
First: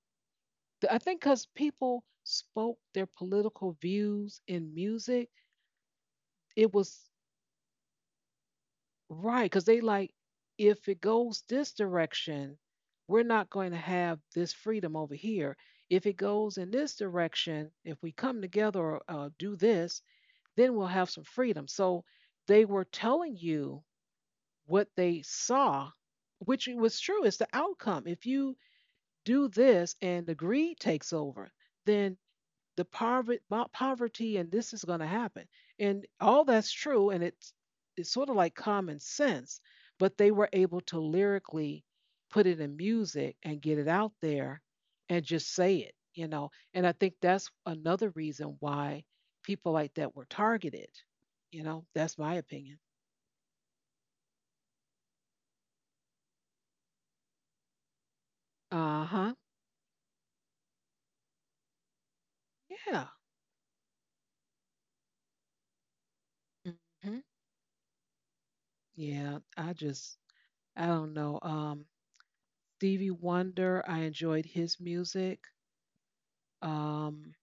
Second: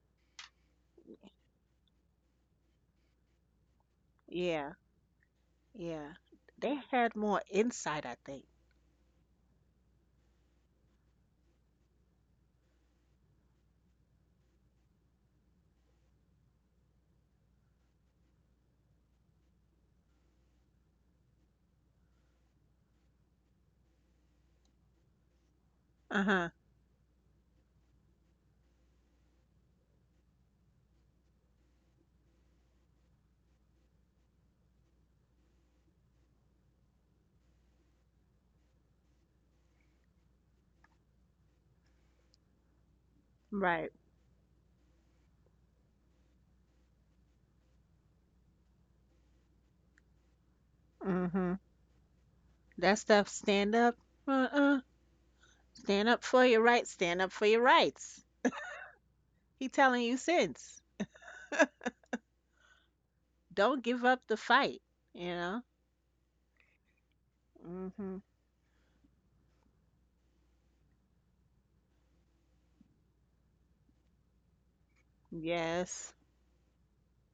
[SPEAKER 1] I think because people spoke their political views in
[SPEAKER 2] Yeah.
[SPEAKER 1] music,
[SPEAKER 2] Yeah.
[SPEAKER 1] it
[SPEAKER 2] They
[SPEAKER 1] was
[SPEAKER 2] had more insight, I think.
[SPEAKER 1] right. Because they like, if it goes this direction, we're not going to have this freedom over here. If it goes in this direction, if we come together or do this, then we'll have some freedom. So they were telling you what they saw,
[SPEAKER 2] Uh-huh.
[SPEAKER 1] which was true. It's the outcome. If you do this and the greed takes over, then the poverty and this is going to happen, and all that's true, and it's sort of like common sense, but they were able to lyrically put it in music and get it
[SPEAKER 2] Right.
[SPEAKER 1] out there and just say it. And I think that's another reason why people like that were targeted
[SPEAKER 2] Mm-hmm.
[SPEAKER 1] you know That's my opinion.
[SPEAKER 2] That stuff, stand up. Uh-uh. Stand up for your rights. Stand up for your rights.
[SPEAKER 1] Uh-huh.
[SPEAKER 2] He telling you since.
[SPEAKER 1] Yeah.
[SPEAKER 2] Don't give up the fight, you know?
[SPEAKER 1] Hmm.
[SPEAKER 2] Hmm
[SPEAKER 1] Yeah. I just, I don't know. Stevie Wonder, I enjoyed his music.
[SPEAKER 2] Yes.
[SPEAKER 1] um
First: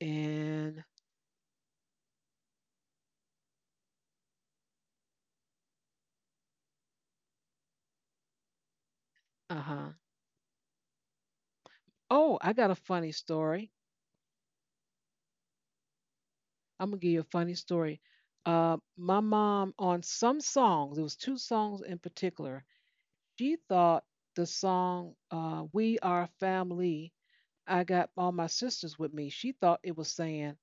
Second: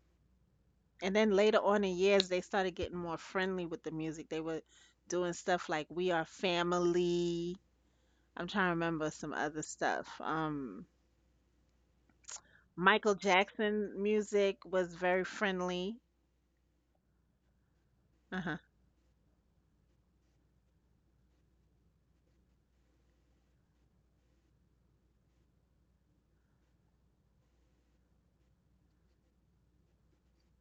[SPEAKER 1] And
[SPEAKER 2] And then later on in years, they started getting more friendly with the music. They were doing stuff like We Are Family. I'm trying to remember some
[SPEAKER 1] uh
[SPEAKER 2] other
[SPEAKER 1] huh.
[SPEAKER 2] stuff.
[SPEAKER 1] Oh, I got a funny
[SPEAKER 2] Michael
[SPEAKER 1] story.
[SPEAKER 2] Jackson music was very friendly.
[SPEAKER 1] I'm gonna give you a funny story.
[SPEAKER 2] Uh-huh.
[SPEAKER 1] My mom on some songs, there was two songs in particular. She thought the song, "We Are Family." I got all my sisters with me. She thought it was saying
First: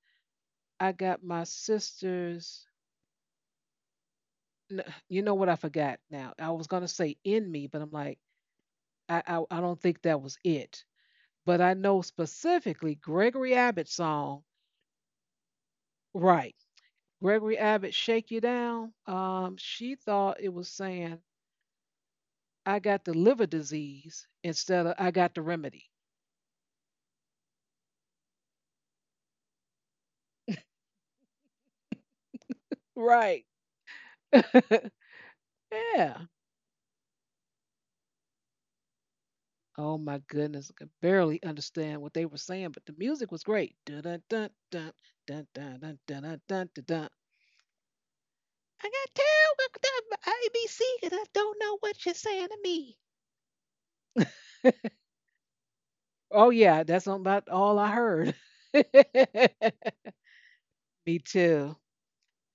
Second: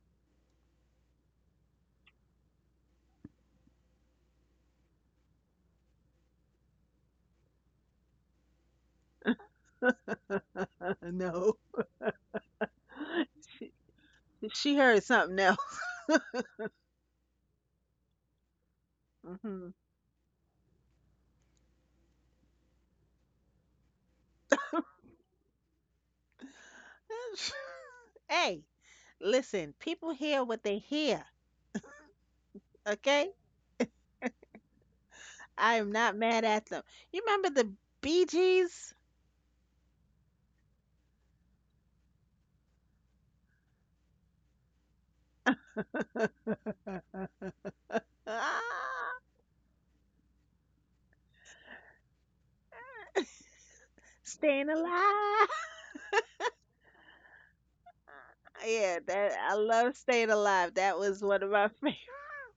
[SPEAKER 1] I got my sisters. You know what? I forgot now. I was gonna say in me, but I'm like, I don't think that was it.
[SPEAKER 2] No.
[SPEAKER 1] But I know specifically Gregory
[SPEAKER 2] She,
[SPEAKER 1] Abbott's song.
[SPEAKER 2] she heard something else.
[SPEAKER 1] Right. Gregory Abbott Shake You Down,
[SPEAKER 2] Hmm
[SPEAKER 1] she thought it was saying, I got the liver disease instead of I got the remedy.
[SPEAKER 2] Hey, listen, people hear what they hear, okay?
[SPEAKER 1] Right. Yeah.
[SPEAKER 2] I'm not mad at them. You remember the Bee Gees?
[SPEAKER 1] Oh my goodness. I could barely understand what they were saying, but the music was great. Dun dun dun dun dun dun dun dun dun dun dun, dun. I
[SPEAKER 2] Ah,
[SPEAKER 1] got terrible ABC and I don't know what you're saying to me.
[SPEAKER 2] staying alive.
[SPEAKER 1] Oh yeah, that's about all I heard.
[SPEAKER 2] Yeah, that I love staying alive. That
[SPEAKER 1] Me
[SPEAKER 2] was one of my
[SPEAKER 1] too.
[SPEAKER 2] favorite.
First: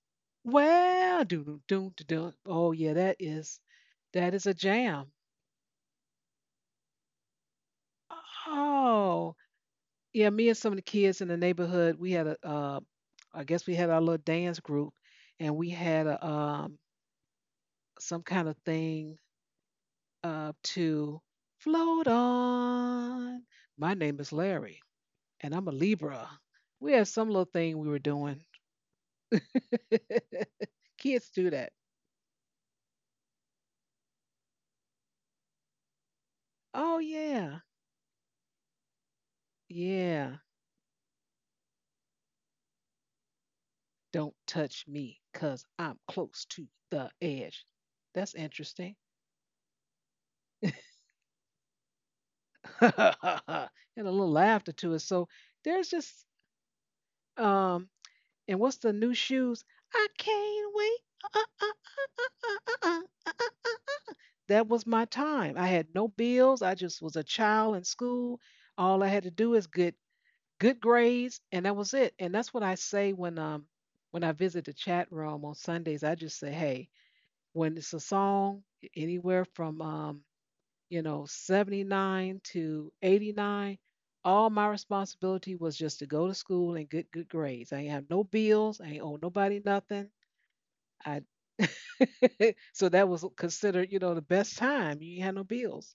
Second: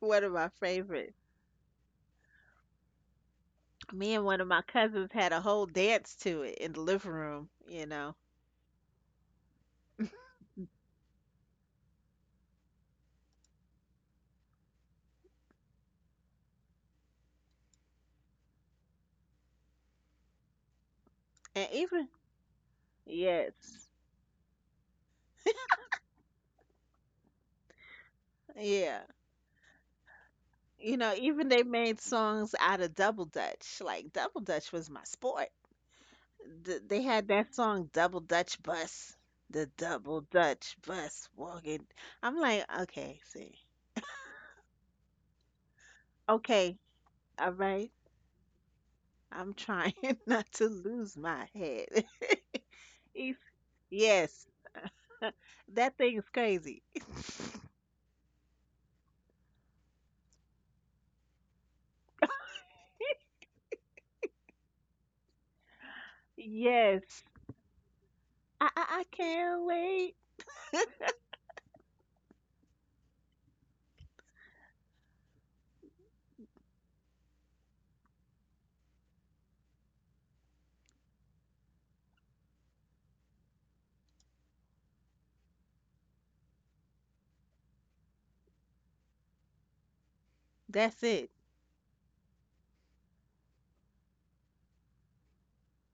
[SPEAKER 2] One of my favorites.
[SPEAKER 1] Well, doo doo doo doo. Oh yeah, that is
[SPEAKER 2] Me and
[SPEAKER 1] that
[SPEAKER 2] one
[SPEAKER 1] is
[SPEAKER 2] of
[SPEAKER 1] a
[SPEAKER 2] my cousins
[SPEAKER 1] jam.
[SPEAKER 2] had a whole dance to it in the living room. You know,
[SPEAKER 1] Oh yeah, me and some of the kids in the neighborhood, we had a, I guess we had our little dance group, and we had a some kind of thing to
[SPEAKER 2] and
[SPEAKER 1] float
[SPEAKER 2] even
[SPEAKER 1] on.
[SPEAKER 2] yes,
[SPEAKER 1] My name is Larry, and I'm a Libra. We had some little thing we were doing.
[SPEAKER 2] yeah. You know,
[SPEAKER 1] Kids do
[SPEAKER 2] even they
[SPEAKER 1] that.
[SPEAKER 2] made songs out of double dutch. Like double dutch was my sport.
[SPEAKER 1] Oh
[SPEAKER 2] They had that
[SPEAKER 1] yeah,
[SPEAKER 2] song Double Dutch Bus. The Double
[SPEAKER 1] yeah.
[SPEAKER 2] Dutch Bus walking. I'm like, okay, see.
[SPEAKER 1] Don't touch me because I'm close to
[SPEAKER 2] Okay,
[SPEAKER 1] the
[SPEAKER 2] all
[SPEAKER 1] edge.
[SPEAKER 2] right.
[SPEAKER 1] That's interesting.
[SPEAKER 2] I'm trying not to
[SPEAKER 1] And
[SPEAKER 2] lose my head. He's,
[SPEAKER 1] a little
[SPEAKER 2] yes,
[SPEAKER 1] laughter to it. So there's
[SPEAKER 2] that thing
[SPEAKER 1] just,
[SPEAKER 2] is crazy.
[SPEAKER 1] um, and what's the new shoes? I can't wait. Uh, uh, uh, uh, uh. Uh, uh. That was my time. I had no bills. I just was a
[SPEAKER 2] Yes,
[SPEAKER 1] child in school. All
[SPEAKER 2] I
[SPEAKER 1] I had to do is
[SPEAKER 2] can't
[SPEAKER 1] get
[SPEAKER 2] wait.
[SPEAKER 1] good grades, and that was it. And that's what I say when I visit the chat room on Sundays. I just say, hey, when it's a song anywhere from 79 to 89, all my responsibility was just to go to school and get good grades. I ain't have no bills. I ain't owe nobody nothing.
[SPEAKER 2] That's
[SPEAKER 1] I.
[SPEAKER 2] it.
[SPEAKER 1] So that was considered, you know, the best time. You ain't had no bills.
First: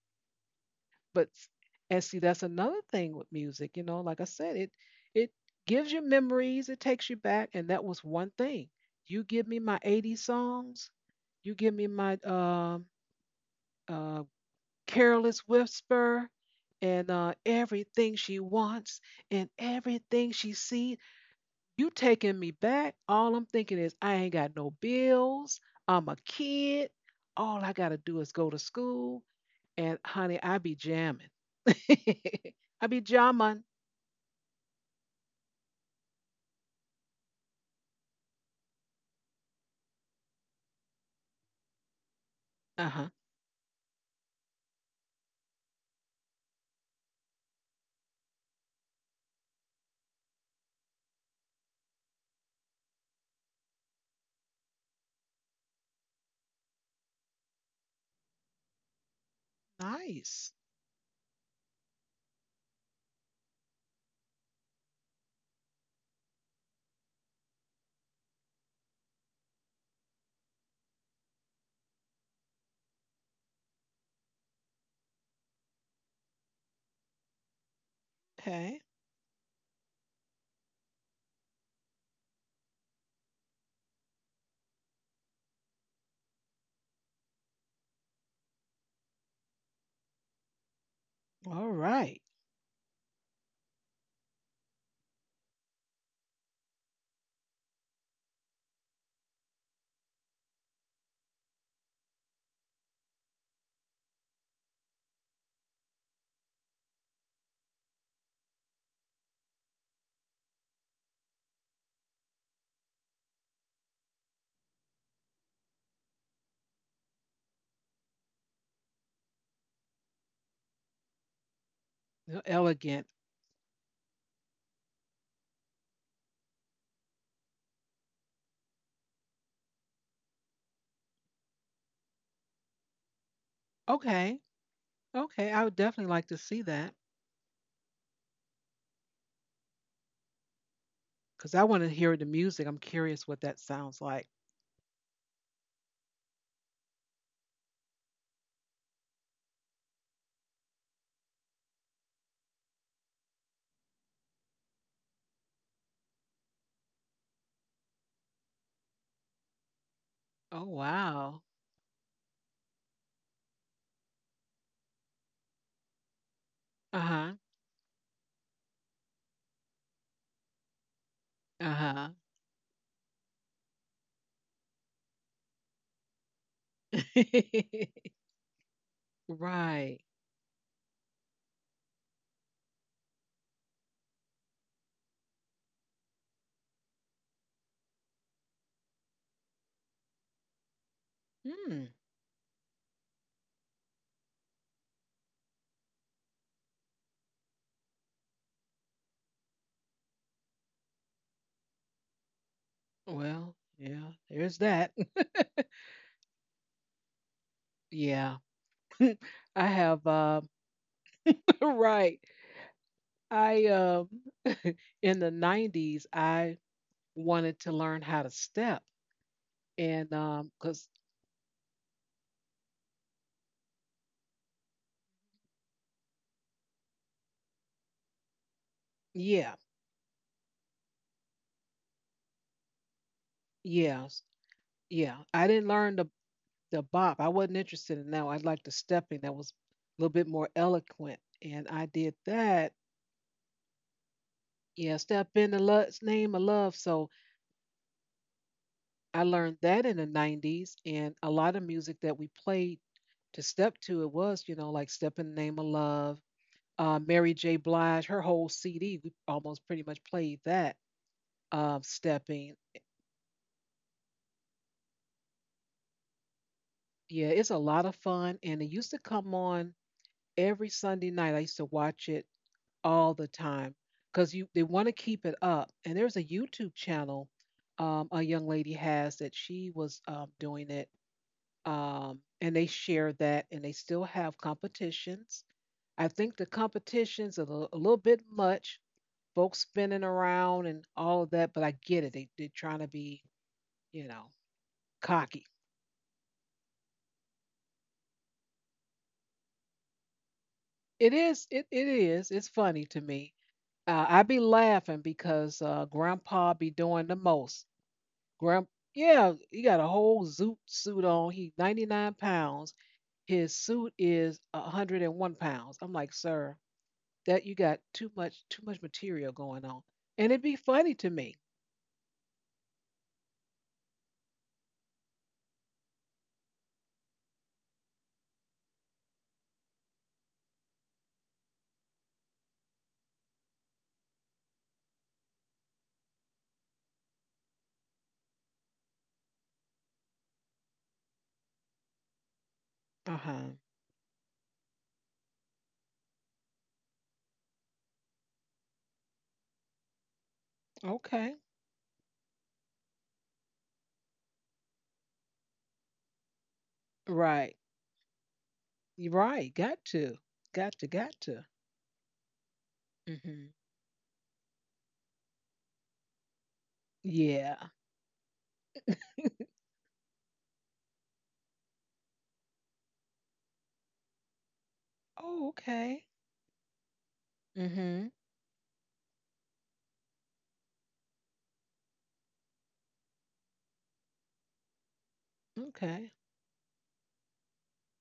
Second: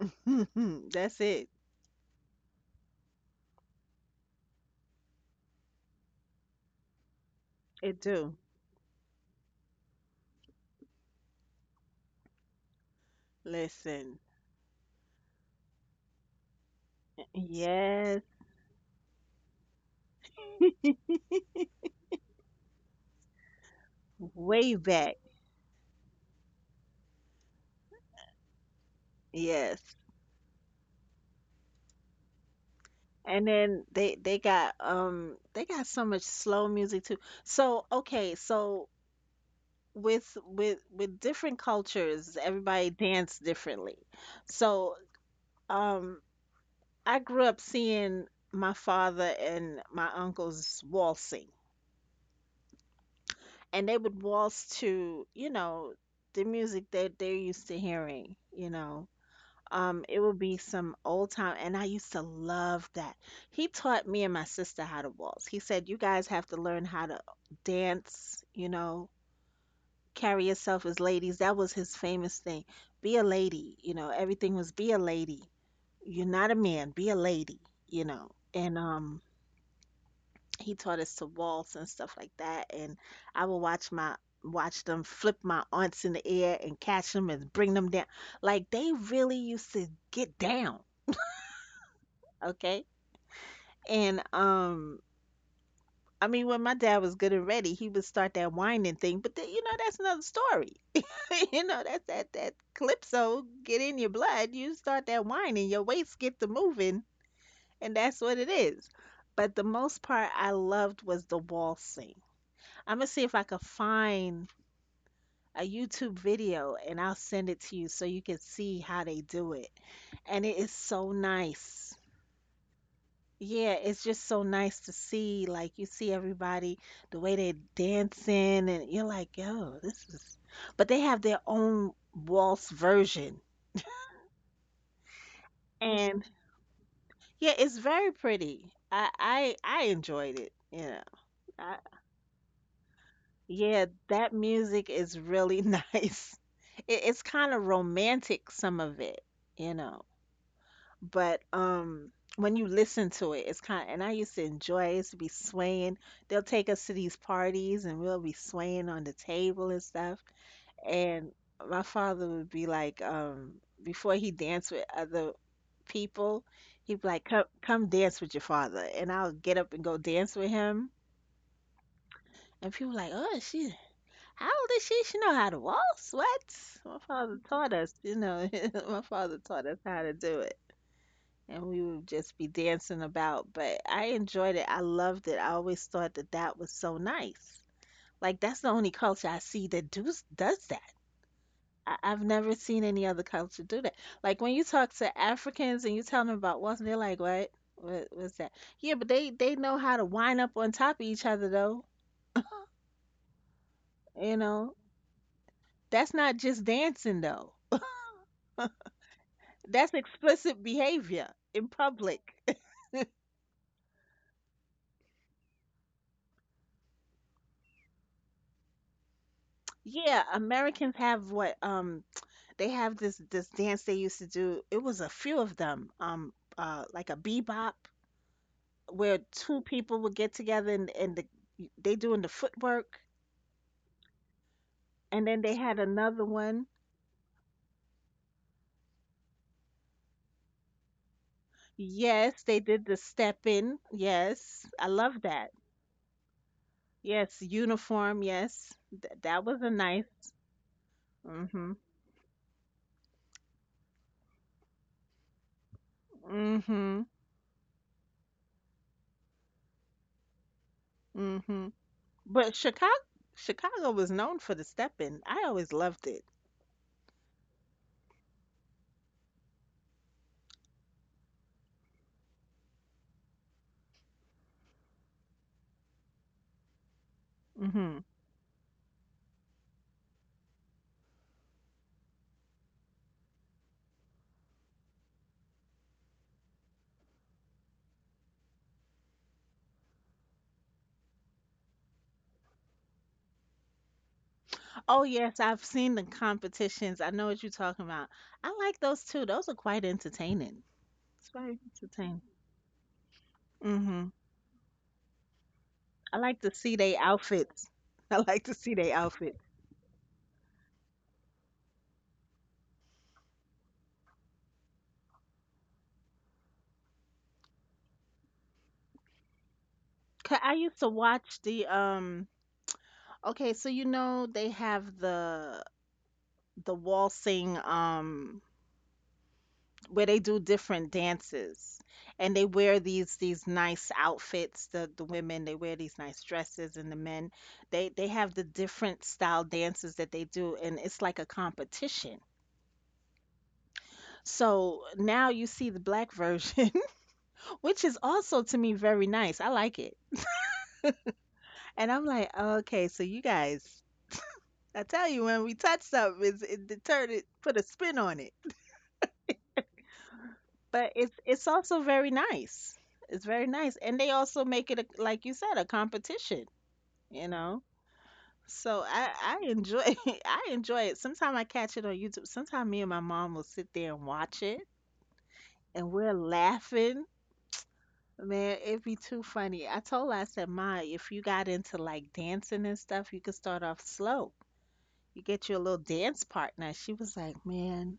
[SPEAKER 2] That's
[SPEAKER 1] But
[SPEAKER 2] it.
[SPEAKER 1] and see, that's another thing with music. You know, like I said, it gives you memories. It takes you back. And that was
[SPEAKER 2] It
[SPEAKER 1] one
[SPEAKER 2] do.
[SPEAKER 1] thing. You give me my 80s songs, you give me my
[SPEAKER 2] Listen.
[SPEAKER 1] uh, careless whisper, and everything
[SPEAKER 2] Yes,
[SPEAKER 1] she wants and everything she sees. You taking me back. All I'm thinking is I ain't got
[SPEAKER 2] way
[SPEAKER 1] no
[SPEAKER 2] back.
[SPEAKER 1] bills. I'm a kid. All I gotta do is go to school.
[SPEAKER 2] Yes.
[SPEAKER 1] And honey, I be jamming. I be
[SPEAKER 2] And
[SPEAKER 1] jamming.
[SPEAKER 2] then they got they got so much slow music too. So okay, so with with different cultures, everybody
[SPEAKER 1] Uh huh.
[SPEAKER 2] dance differently. So um I grew up seeing my father and my uncles waltzing, and they would waltz to, you know, the music that they're used to hearing, you know. It would be
[SPEAKER 1] Nice.
[SPEAKER 2] some old time, and I used to love that. He taught me and my sister how to waltz. He said, "You guys have to learn how to dance, you know, carry yourself as ladies." That was his famous thing. Be a lady, you know, everything was be a lady. You're not a man, be a lady, you know. And
[SPEAKER 1] Okay.
[SPEAKER 2] he taught us to waltz and stuff like that. And I would watch them flip my aunts in the air and catch them and bring them down. Like they really used to get down
[SPEAKER 1] All right.
[SPEAKER 2] okay. And I mean when my dad was good and ready, he would start that whining thing, but then, you know, that's another story. You know, that's that that calypso get in your blood, you start that whining, your waist get to moving, and that's what it is. But the most part I loved was the waltzing. I'm gonna see if I could find a YouTube video and I'll send it to you so you can see how they do it. And it is so nice.
[SPEAKER 1] You're elegant.
[SPEAKER 2] Yeah, it's just so nice to see. Like you see everybody, the way they're dancing, and you're like, yo, this is. But they have their own waltz version,
[SPEAKER 1] Okay. Okay. I would definitely
[SPEAKER 2] and
[SPEAKER 1] like to see that
[SPEAKER 2] yeah, it's very pretty. I enjoyed it. Yeah,
[SPEAKER 1] because I
[SPEAKER 2] I,
[SPEAKER 1] want to hear the music. I'm curious what that
[SPEAKER 2] yeah,
[SPEAKER 1] sounds like.
[SPEAKER 2] that music is really nice. It's kind of romantic, some of it, you know. But when you listen to it it's kind of, and I used to enjoy it. I used to be swaying they'll take us to these parties and we'll be swaying on the table and stuff
[SPEAKER 1] Oh
[SPEAKER 2] and
[SPEAKER 1] wow.
[SPEAKER 2] my father would be like before he danced with other people he'd be like
[SPEAKER 1] Uh-huh.
[SPEAKER 2] come dance with your father and I'll get up and go dance with him
[SPEAKER 1] Uh-huh.
[SPEAKER 2] and people like oh she how old is she know how to waltz what my father taught us you know my father taught us
[SPEAKER 1] Right.
[SPEAKER 2] how to do it and we would just be dancing about. But I enjoyed it. I loved it. I always thought that that was so nice. Like that's the only culture I see that does that.
[SPEAKER 1] Hmm.
[SPEAKER 2] I've never seen any other culture do that. Like when you talk to Africans and you tell them about Wilson, they're like, "What? What was that?" Yeah, but they know how to wind up on top of each other though.
[SPEAKER 1] Well, yeah,
[SPEAKER 2] You
[SPEAKER 1] there's
[SPEAKER 2] know,
[SPEAKER 1] that.
[SPEAKER 2] that's not just dancing though.
[SPEAKER 1] Yeah. I
[SPEAKER 2] That's
[SPEAKER 1] have
[SPEAKER 2] explicit behavior in
[SPEAKER 1] right.
[SPEAKER 2] public.
[SPEAKER 1] I in the 90s, I wanted to learn how to step, and
[SPEAKER 2] Yeah,
[SPEAKER 1] cuz
[SPEAKER 2] Americans have what they have this dance they used to do. It was a few of them, like a bebop where
[SPEAKER 1] yeah,
[SPEAKER 2] two people would get together and they doing the footwork,
[SPEAKER 1] yeah, yeah.
[SPEAKER 2] and
[SPEAKER 1] I
[SPEAKER 2] then they
[SPEAKER 1] didn't
[SPEAKER 2] had
[SPEAKER 1] learn the
[SPEAKER 2] another one.
[SPEAKER 1] the bop. I wasn't interested in that one. I liked the stepping that was a little bit more eloquent, and I did
[SPEAKER 2] Yes, they
[SPEAKER 1] that.
[SPEAKER 2] did the step in. Yes, I
[SPEAKER 1] Yeah,
[SPEAKER 2] love
[SPEAKER 1] step in
[SPEAKER 2] that.
[SPEAKER 1] the love's name of love. So
[SPEAKER 2] Yes, uniform. Yes,
[SPEAKER 1] I
[SPEAKER 2] that
[SPEAKER 1] learned
[SPEAKER 2] was a
[SPEAKER 1] that in the
[SPEAKER 2] nice.
[SPEAKER 1] 90s, and a lot of
[SPEAKER 2] Mhm.
[SPEAKER 1] music that we played to step to it was, you know, like Step in the Name of Love,
[SPEAKER 2] Mhm.
[SPEAKER 1] Mary J. Blige, her whole CD. We almost pretty much played that,
[SPEAKER 2] Mhm.
[SPEAKER 1] stepping.
[SPEAKER 2] But Chicago was known for the step in. I always loved it.
[SPEAKER 1] Yeah, it's a lot of fun, and it used to come on every Sunday night. I used to watch it all the time because you they want to keep it up. And there's a YouTube channel,
[SPEAKER 2] Mhm.
[SPEAKER 1] a young lady has that she was, doing it, and they share that, and they still have competitions. I think the competitions are a little bit much, folks spinning around and all of that, but I get it. They're trying to be, you know,
[SPEAKER 2] Oh yes,
[SPEAKER 1] cocky.
[SPEAKER 2] I've seen the competitions. I know what you're talking about. I like those too. Those are quite entertaining.
[SPEAKER 1] It
[SPEAKER 2] It's
[SPEAKER 1] is,
[SPEAKER 2] very
[SPEAKER 1] it
[SPEAKER 2] entertaining.
[SPEAKER 1] is, it's funny to me.
[SPEAKER 2] Hmm
[SPEAKER 1] I be laughing because
[SPEAKER 2] I like
[SPEAKER 1] Grandpa
[SPEAKER 2] to
[SPEAKER 1] be
[SPEAKER 2] see their
[SPEAKER 1] doing the most.
[SPEAKER 2] outfits. I like to
[SPEAKER 1] Grand,
[SPEAKER 2] see their
[SPEAKER 1] yeah,
[SPEAKER 2] outfits.
[SPEAKER 1] he got a whole zoot suit on. He 99 pounds. His suit is 101 pounds. I'm like, sir, that you got too much material going on, and
[SPEAKER 2] 'Cause
[SPEAKER 1] it'd
[SPEAKER 2] I
[SPEAKER 1] be
[SPEAKER 2] used to
[SPEAKER 1] funny to me.
[SPEAKER 2] watch the. Okay, so you know they have the waltzing where they do different dances, and they wear these nice outfits. The women, they wear these nice dresses, and the men, they have the different style dances that they do, and it's like a competition.
[SPEAKER 1] Uh-huh.
[SPEAKER 2] So now you see the black version, which is also, to me, very nice. I like it.
[SPEAKER 1] Okay.
[SPEAKER 2] And I'm like, okay, so you guys, I tell you, when we touch something, it turn, it
[SPEAKER 1] Right.
[SPEAKER 2] put a spin on.
[SPEAKER 1] You right. Got to, got to,
[SPEAKER 2] But it's
[SPEAKER 1] got to.
[SPEAKER 2] it's also very nice. It's
[SPEAKER 1] Hmm.
[SPEAKER 2] very nice, and they also make it a, like you said, a competition. You
[SPEAKER 1] Yeah.
[SPEAKER 2] know, so I I enjoy, I enjoy it. Sometimes I catch it on YouTube. Sometimes me and my mom will sit there and watch it,
[SPEAKER 1] Oh,
[SPEAKER 2] and
[SPEAKER 1] okay.
[SPEAKER 2] we're laughing.
[SPEAKER 1] Hmm.
[SPEAKER 2] Man, it'd be too funny. I told her, I said, Ma, if you got into like dancing and stuff, you could start off slow. You get you a little
[SPEAKER 1] Okay.
[SPEAKER 2] dance partner. She was like, Man,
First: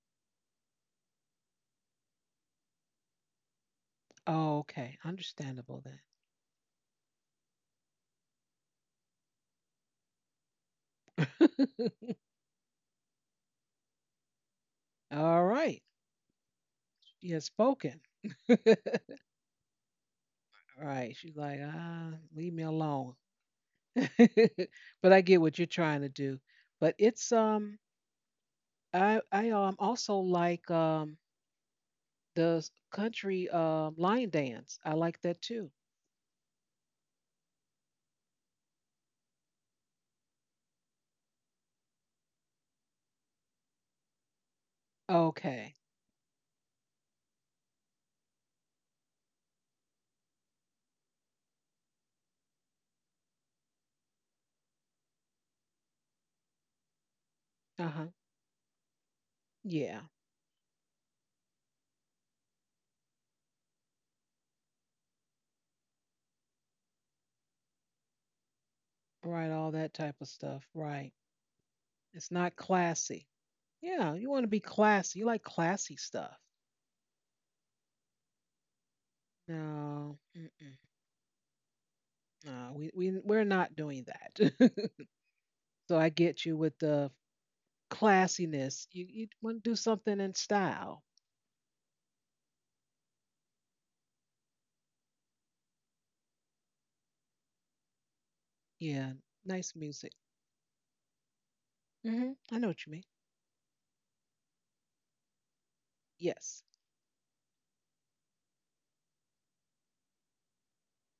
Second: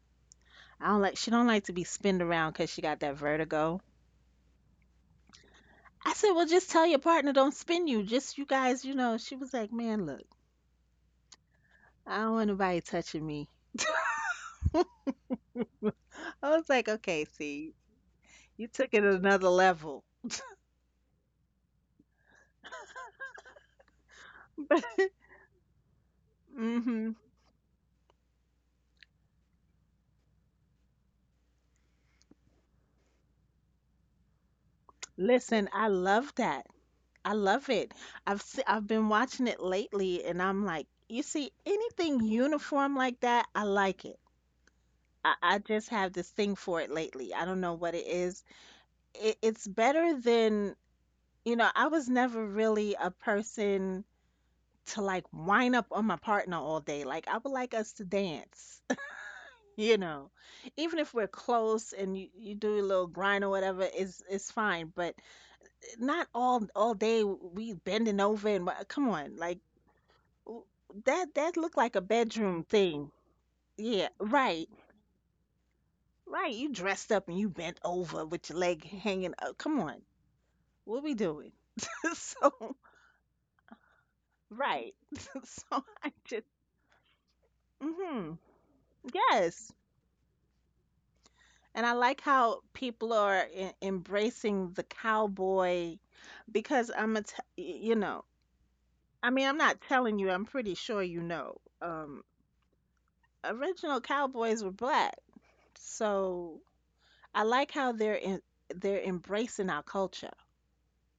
[SPEAKER 2] I don't like. She don't like to be spinned around because she got that vertigo.
[SPEAKER 1] Okay, understandable
[SPEAKER 2] I said, well, just tell your partner don't spin you. Just you guys, you know. She was like, man, look,
[SPEAKER 1] then.
[SPEAKER 2] I don't want nobody touching me.
[SPEAKER 1] All right.
[SPEAKER 2] I was like, okay,
[SPEAKER 1] She has
[SPEAKER 2] see,
[SPEAKER 1] spoken. All
[SPEAKER 2] you took it another level.
[SPEAKER 1] right. She's like, ah, leave me alone. But I get what you're trying to do. But
[SPEAKER 2] Hmm.
[SPEAKER 1] it's I also like the country, lion dance. I like that
[SPEAKER 2] Listen,
[SPEAKER 1] too.
[SPEAKER 2] I love that. I love it. I've been watching it lately, and I'm like, you see, anything uniform like that, I like it. I
[SPEAKER 1] Okay.
[SPEAKER 2] just have this thing for it lately. I don't know what it is. It's better than, you know, I was never really a person to like wind up on my partner all day. Like I would like
[SPEAKER 1] Uh
[SPEAKER 2] us to
[SPEAKER 1] huh.
[SPEAKER 2] dance, you
[SPEAKER 1] Yeah.
[SPEAKER 2] know. Even if we're close and you do a little grind or whatever, is it's fine. But not all day we bending over and come on,
[SPEAKER 1] Right.
[SPEAKER 2] like
[SPEAKER 1] All that type of
[SPEAKER 2] w-
[SPEAKER 1] stuff. Right.
[SPEAKER 2] that looked like a
[SPEAKER 1] It's not
[SPEAKER 2] bedroom thing.
[SPEAKER 1] classy.
[SPEAKER 2] Yeah,
[SPEAKER 1] Yeah. You want to be
[SPEAKER 2] right,
[SPEAKER 1] classy. You like classy stuff.
[SPEAKER 2] right. You dressed up and you bent over with your leg hanging up. Come on,
[SPEAKER 1] No. Mm-mm.
[SPEAKER 2] what we doing?
[SPEAKER 1] No.
[SPEAKER 2] So
[SPEAKER 1] We're not doing that.
[SPEAKER 2] right, so
[SPEAKER 1] So I
[SPEAKER 2] I
[SPEAKER 1] get
[SPEAKER 2] just.
[SPEAKER 1] you with the
[SPEAKER 2] Hmm.
[SPEAKER 1] classiness. You want to do
[SPEAKER 2] Yes.
[SPEAKER 1] something in style.
[SPEAKER 2] And I like how people are e embracing the cowboy, because Imma going, you know,
[SPEAKER 1] Yeah.
[SPEAKER 2] I mean, I'm
[SPEAKER 1] Nice
[SPEAKER 2] not
[SPEAKER 1] music.
[SPEAKER 2] telling you, I'm pretty sure you know, um,
[SPEAKER 1] Hmm, I know what you mean.
[SPEAKER 2] original cowboys were black. So
[SPEAKER 1] Yes.
[SPEAKER 2] I like how they're embracing our culture.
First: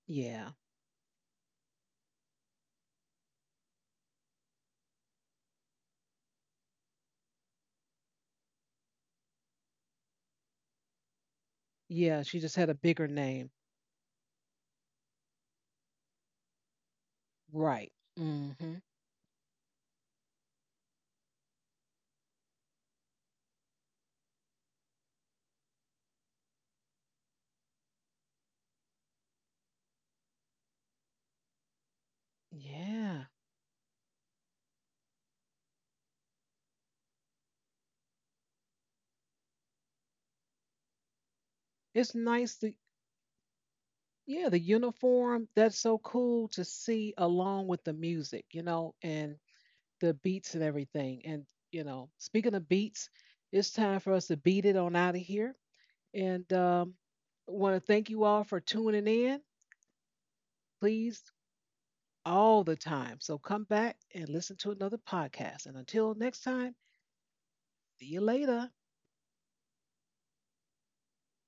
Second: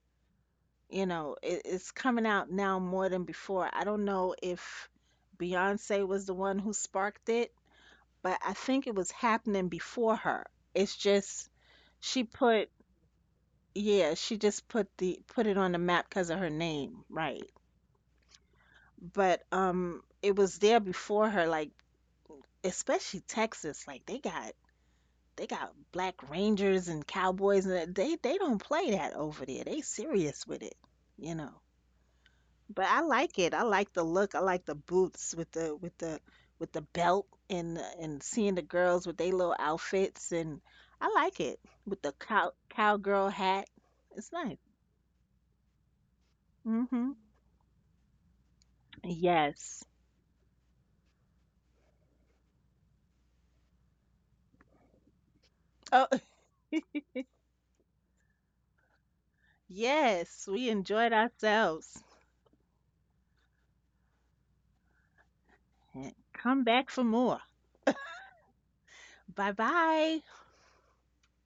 [SPEAKER 1] Yeah.
[SPEAKER 2] You know, it's coming out now more than before. I don't know if Beyonce was the one who sparked it, but I think it was happening before her. It's just
[SPEAKER 1] Yeah.
[SPEAKER 2] she
[SPEAKER 1] She just
[SPEAKER 2] put—
[SPEAKER 1] had a bigger name.
[SPEAKER 2] yeah, she just put the— put it on the map because of her name, right?
[SPEAKER 1] Right. Hmm.
[SPEAKER 2] But it was there before her, like especially Texas, like they got black rangers and cowboys, and they don't play that over there. They serious with it, you know. But I
[SPEAKER 1] Yeah.
[SPEAKER 2] like it. I like the look. I like the boots with the with the with the belt, and seeing the girls with their little outfits, and I like it with the
[SPEAKER 1] It's nice to,
[SPEAKER 2] cowgirl hat. It's
[SPEAKER 1] yeah,
[SPEAKER 2] nice.
[SPEAKER 1] the uniform, that's so cool to
[SPEAKER 2] Hmm.
[SPEAKER 1] see along with the music, you know, and
[SPEAKER 2] Yes.
[SPEAKER 1] the beats and everything. And, you know, speaking of beats, it's time for us to beat it on out of here.
[SPEAKER 2] Oh,
[SPEAKER 1] And want to thank you all for tuning in.
[SPEAKER 2] yes, we enjoyed
[SPEAKER 1] Please
[SPEAKER 2] ourselves.
[SPEAKER 1] all the time. So come back and listen to another podcast. And until next
[SPEAKER 2] Come
[SPEAKER 1] time,
[SPEAKER 2] back for more.
[SPEAKER 1] see you later.
[SPEAKER 2] Bye bye.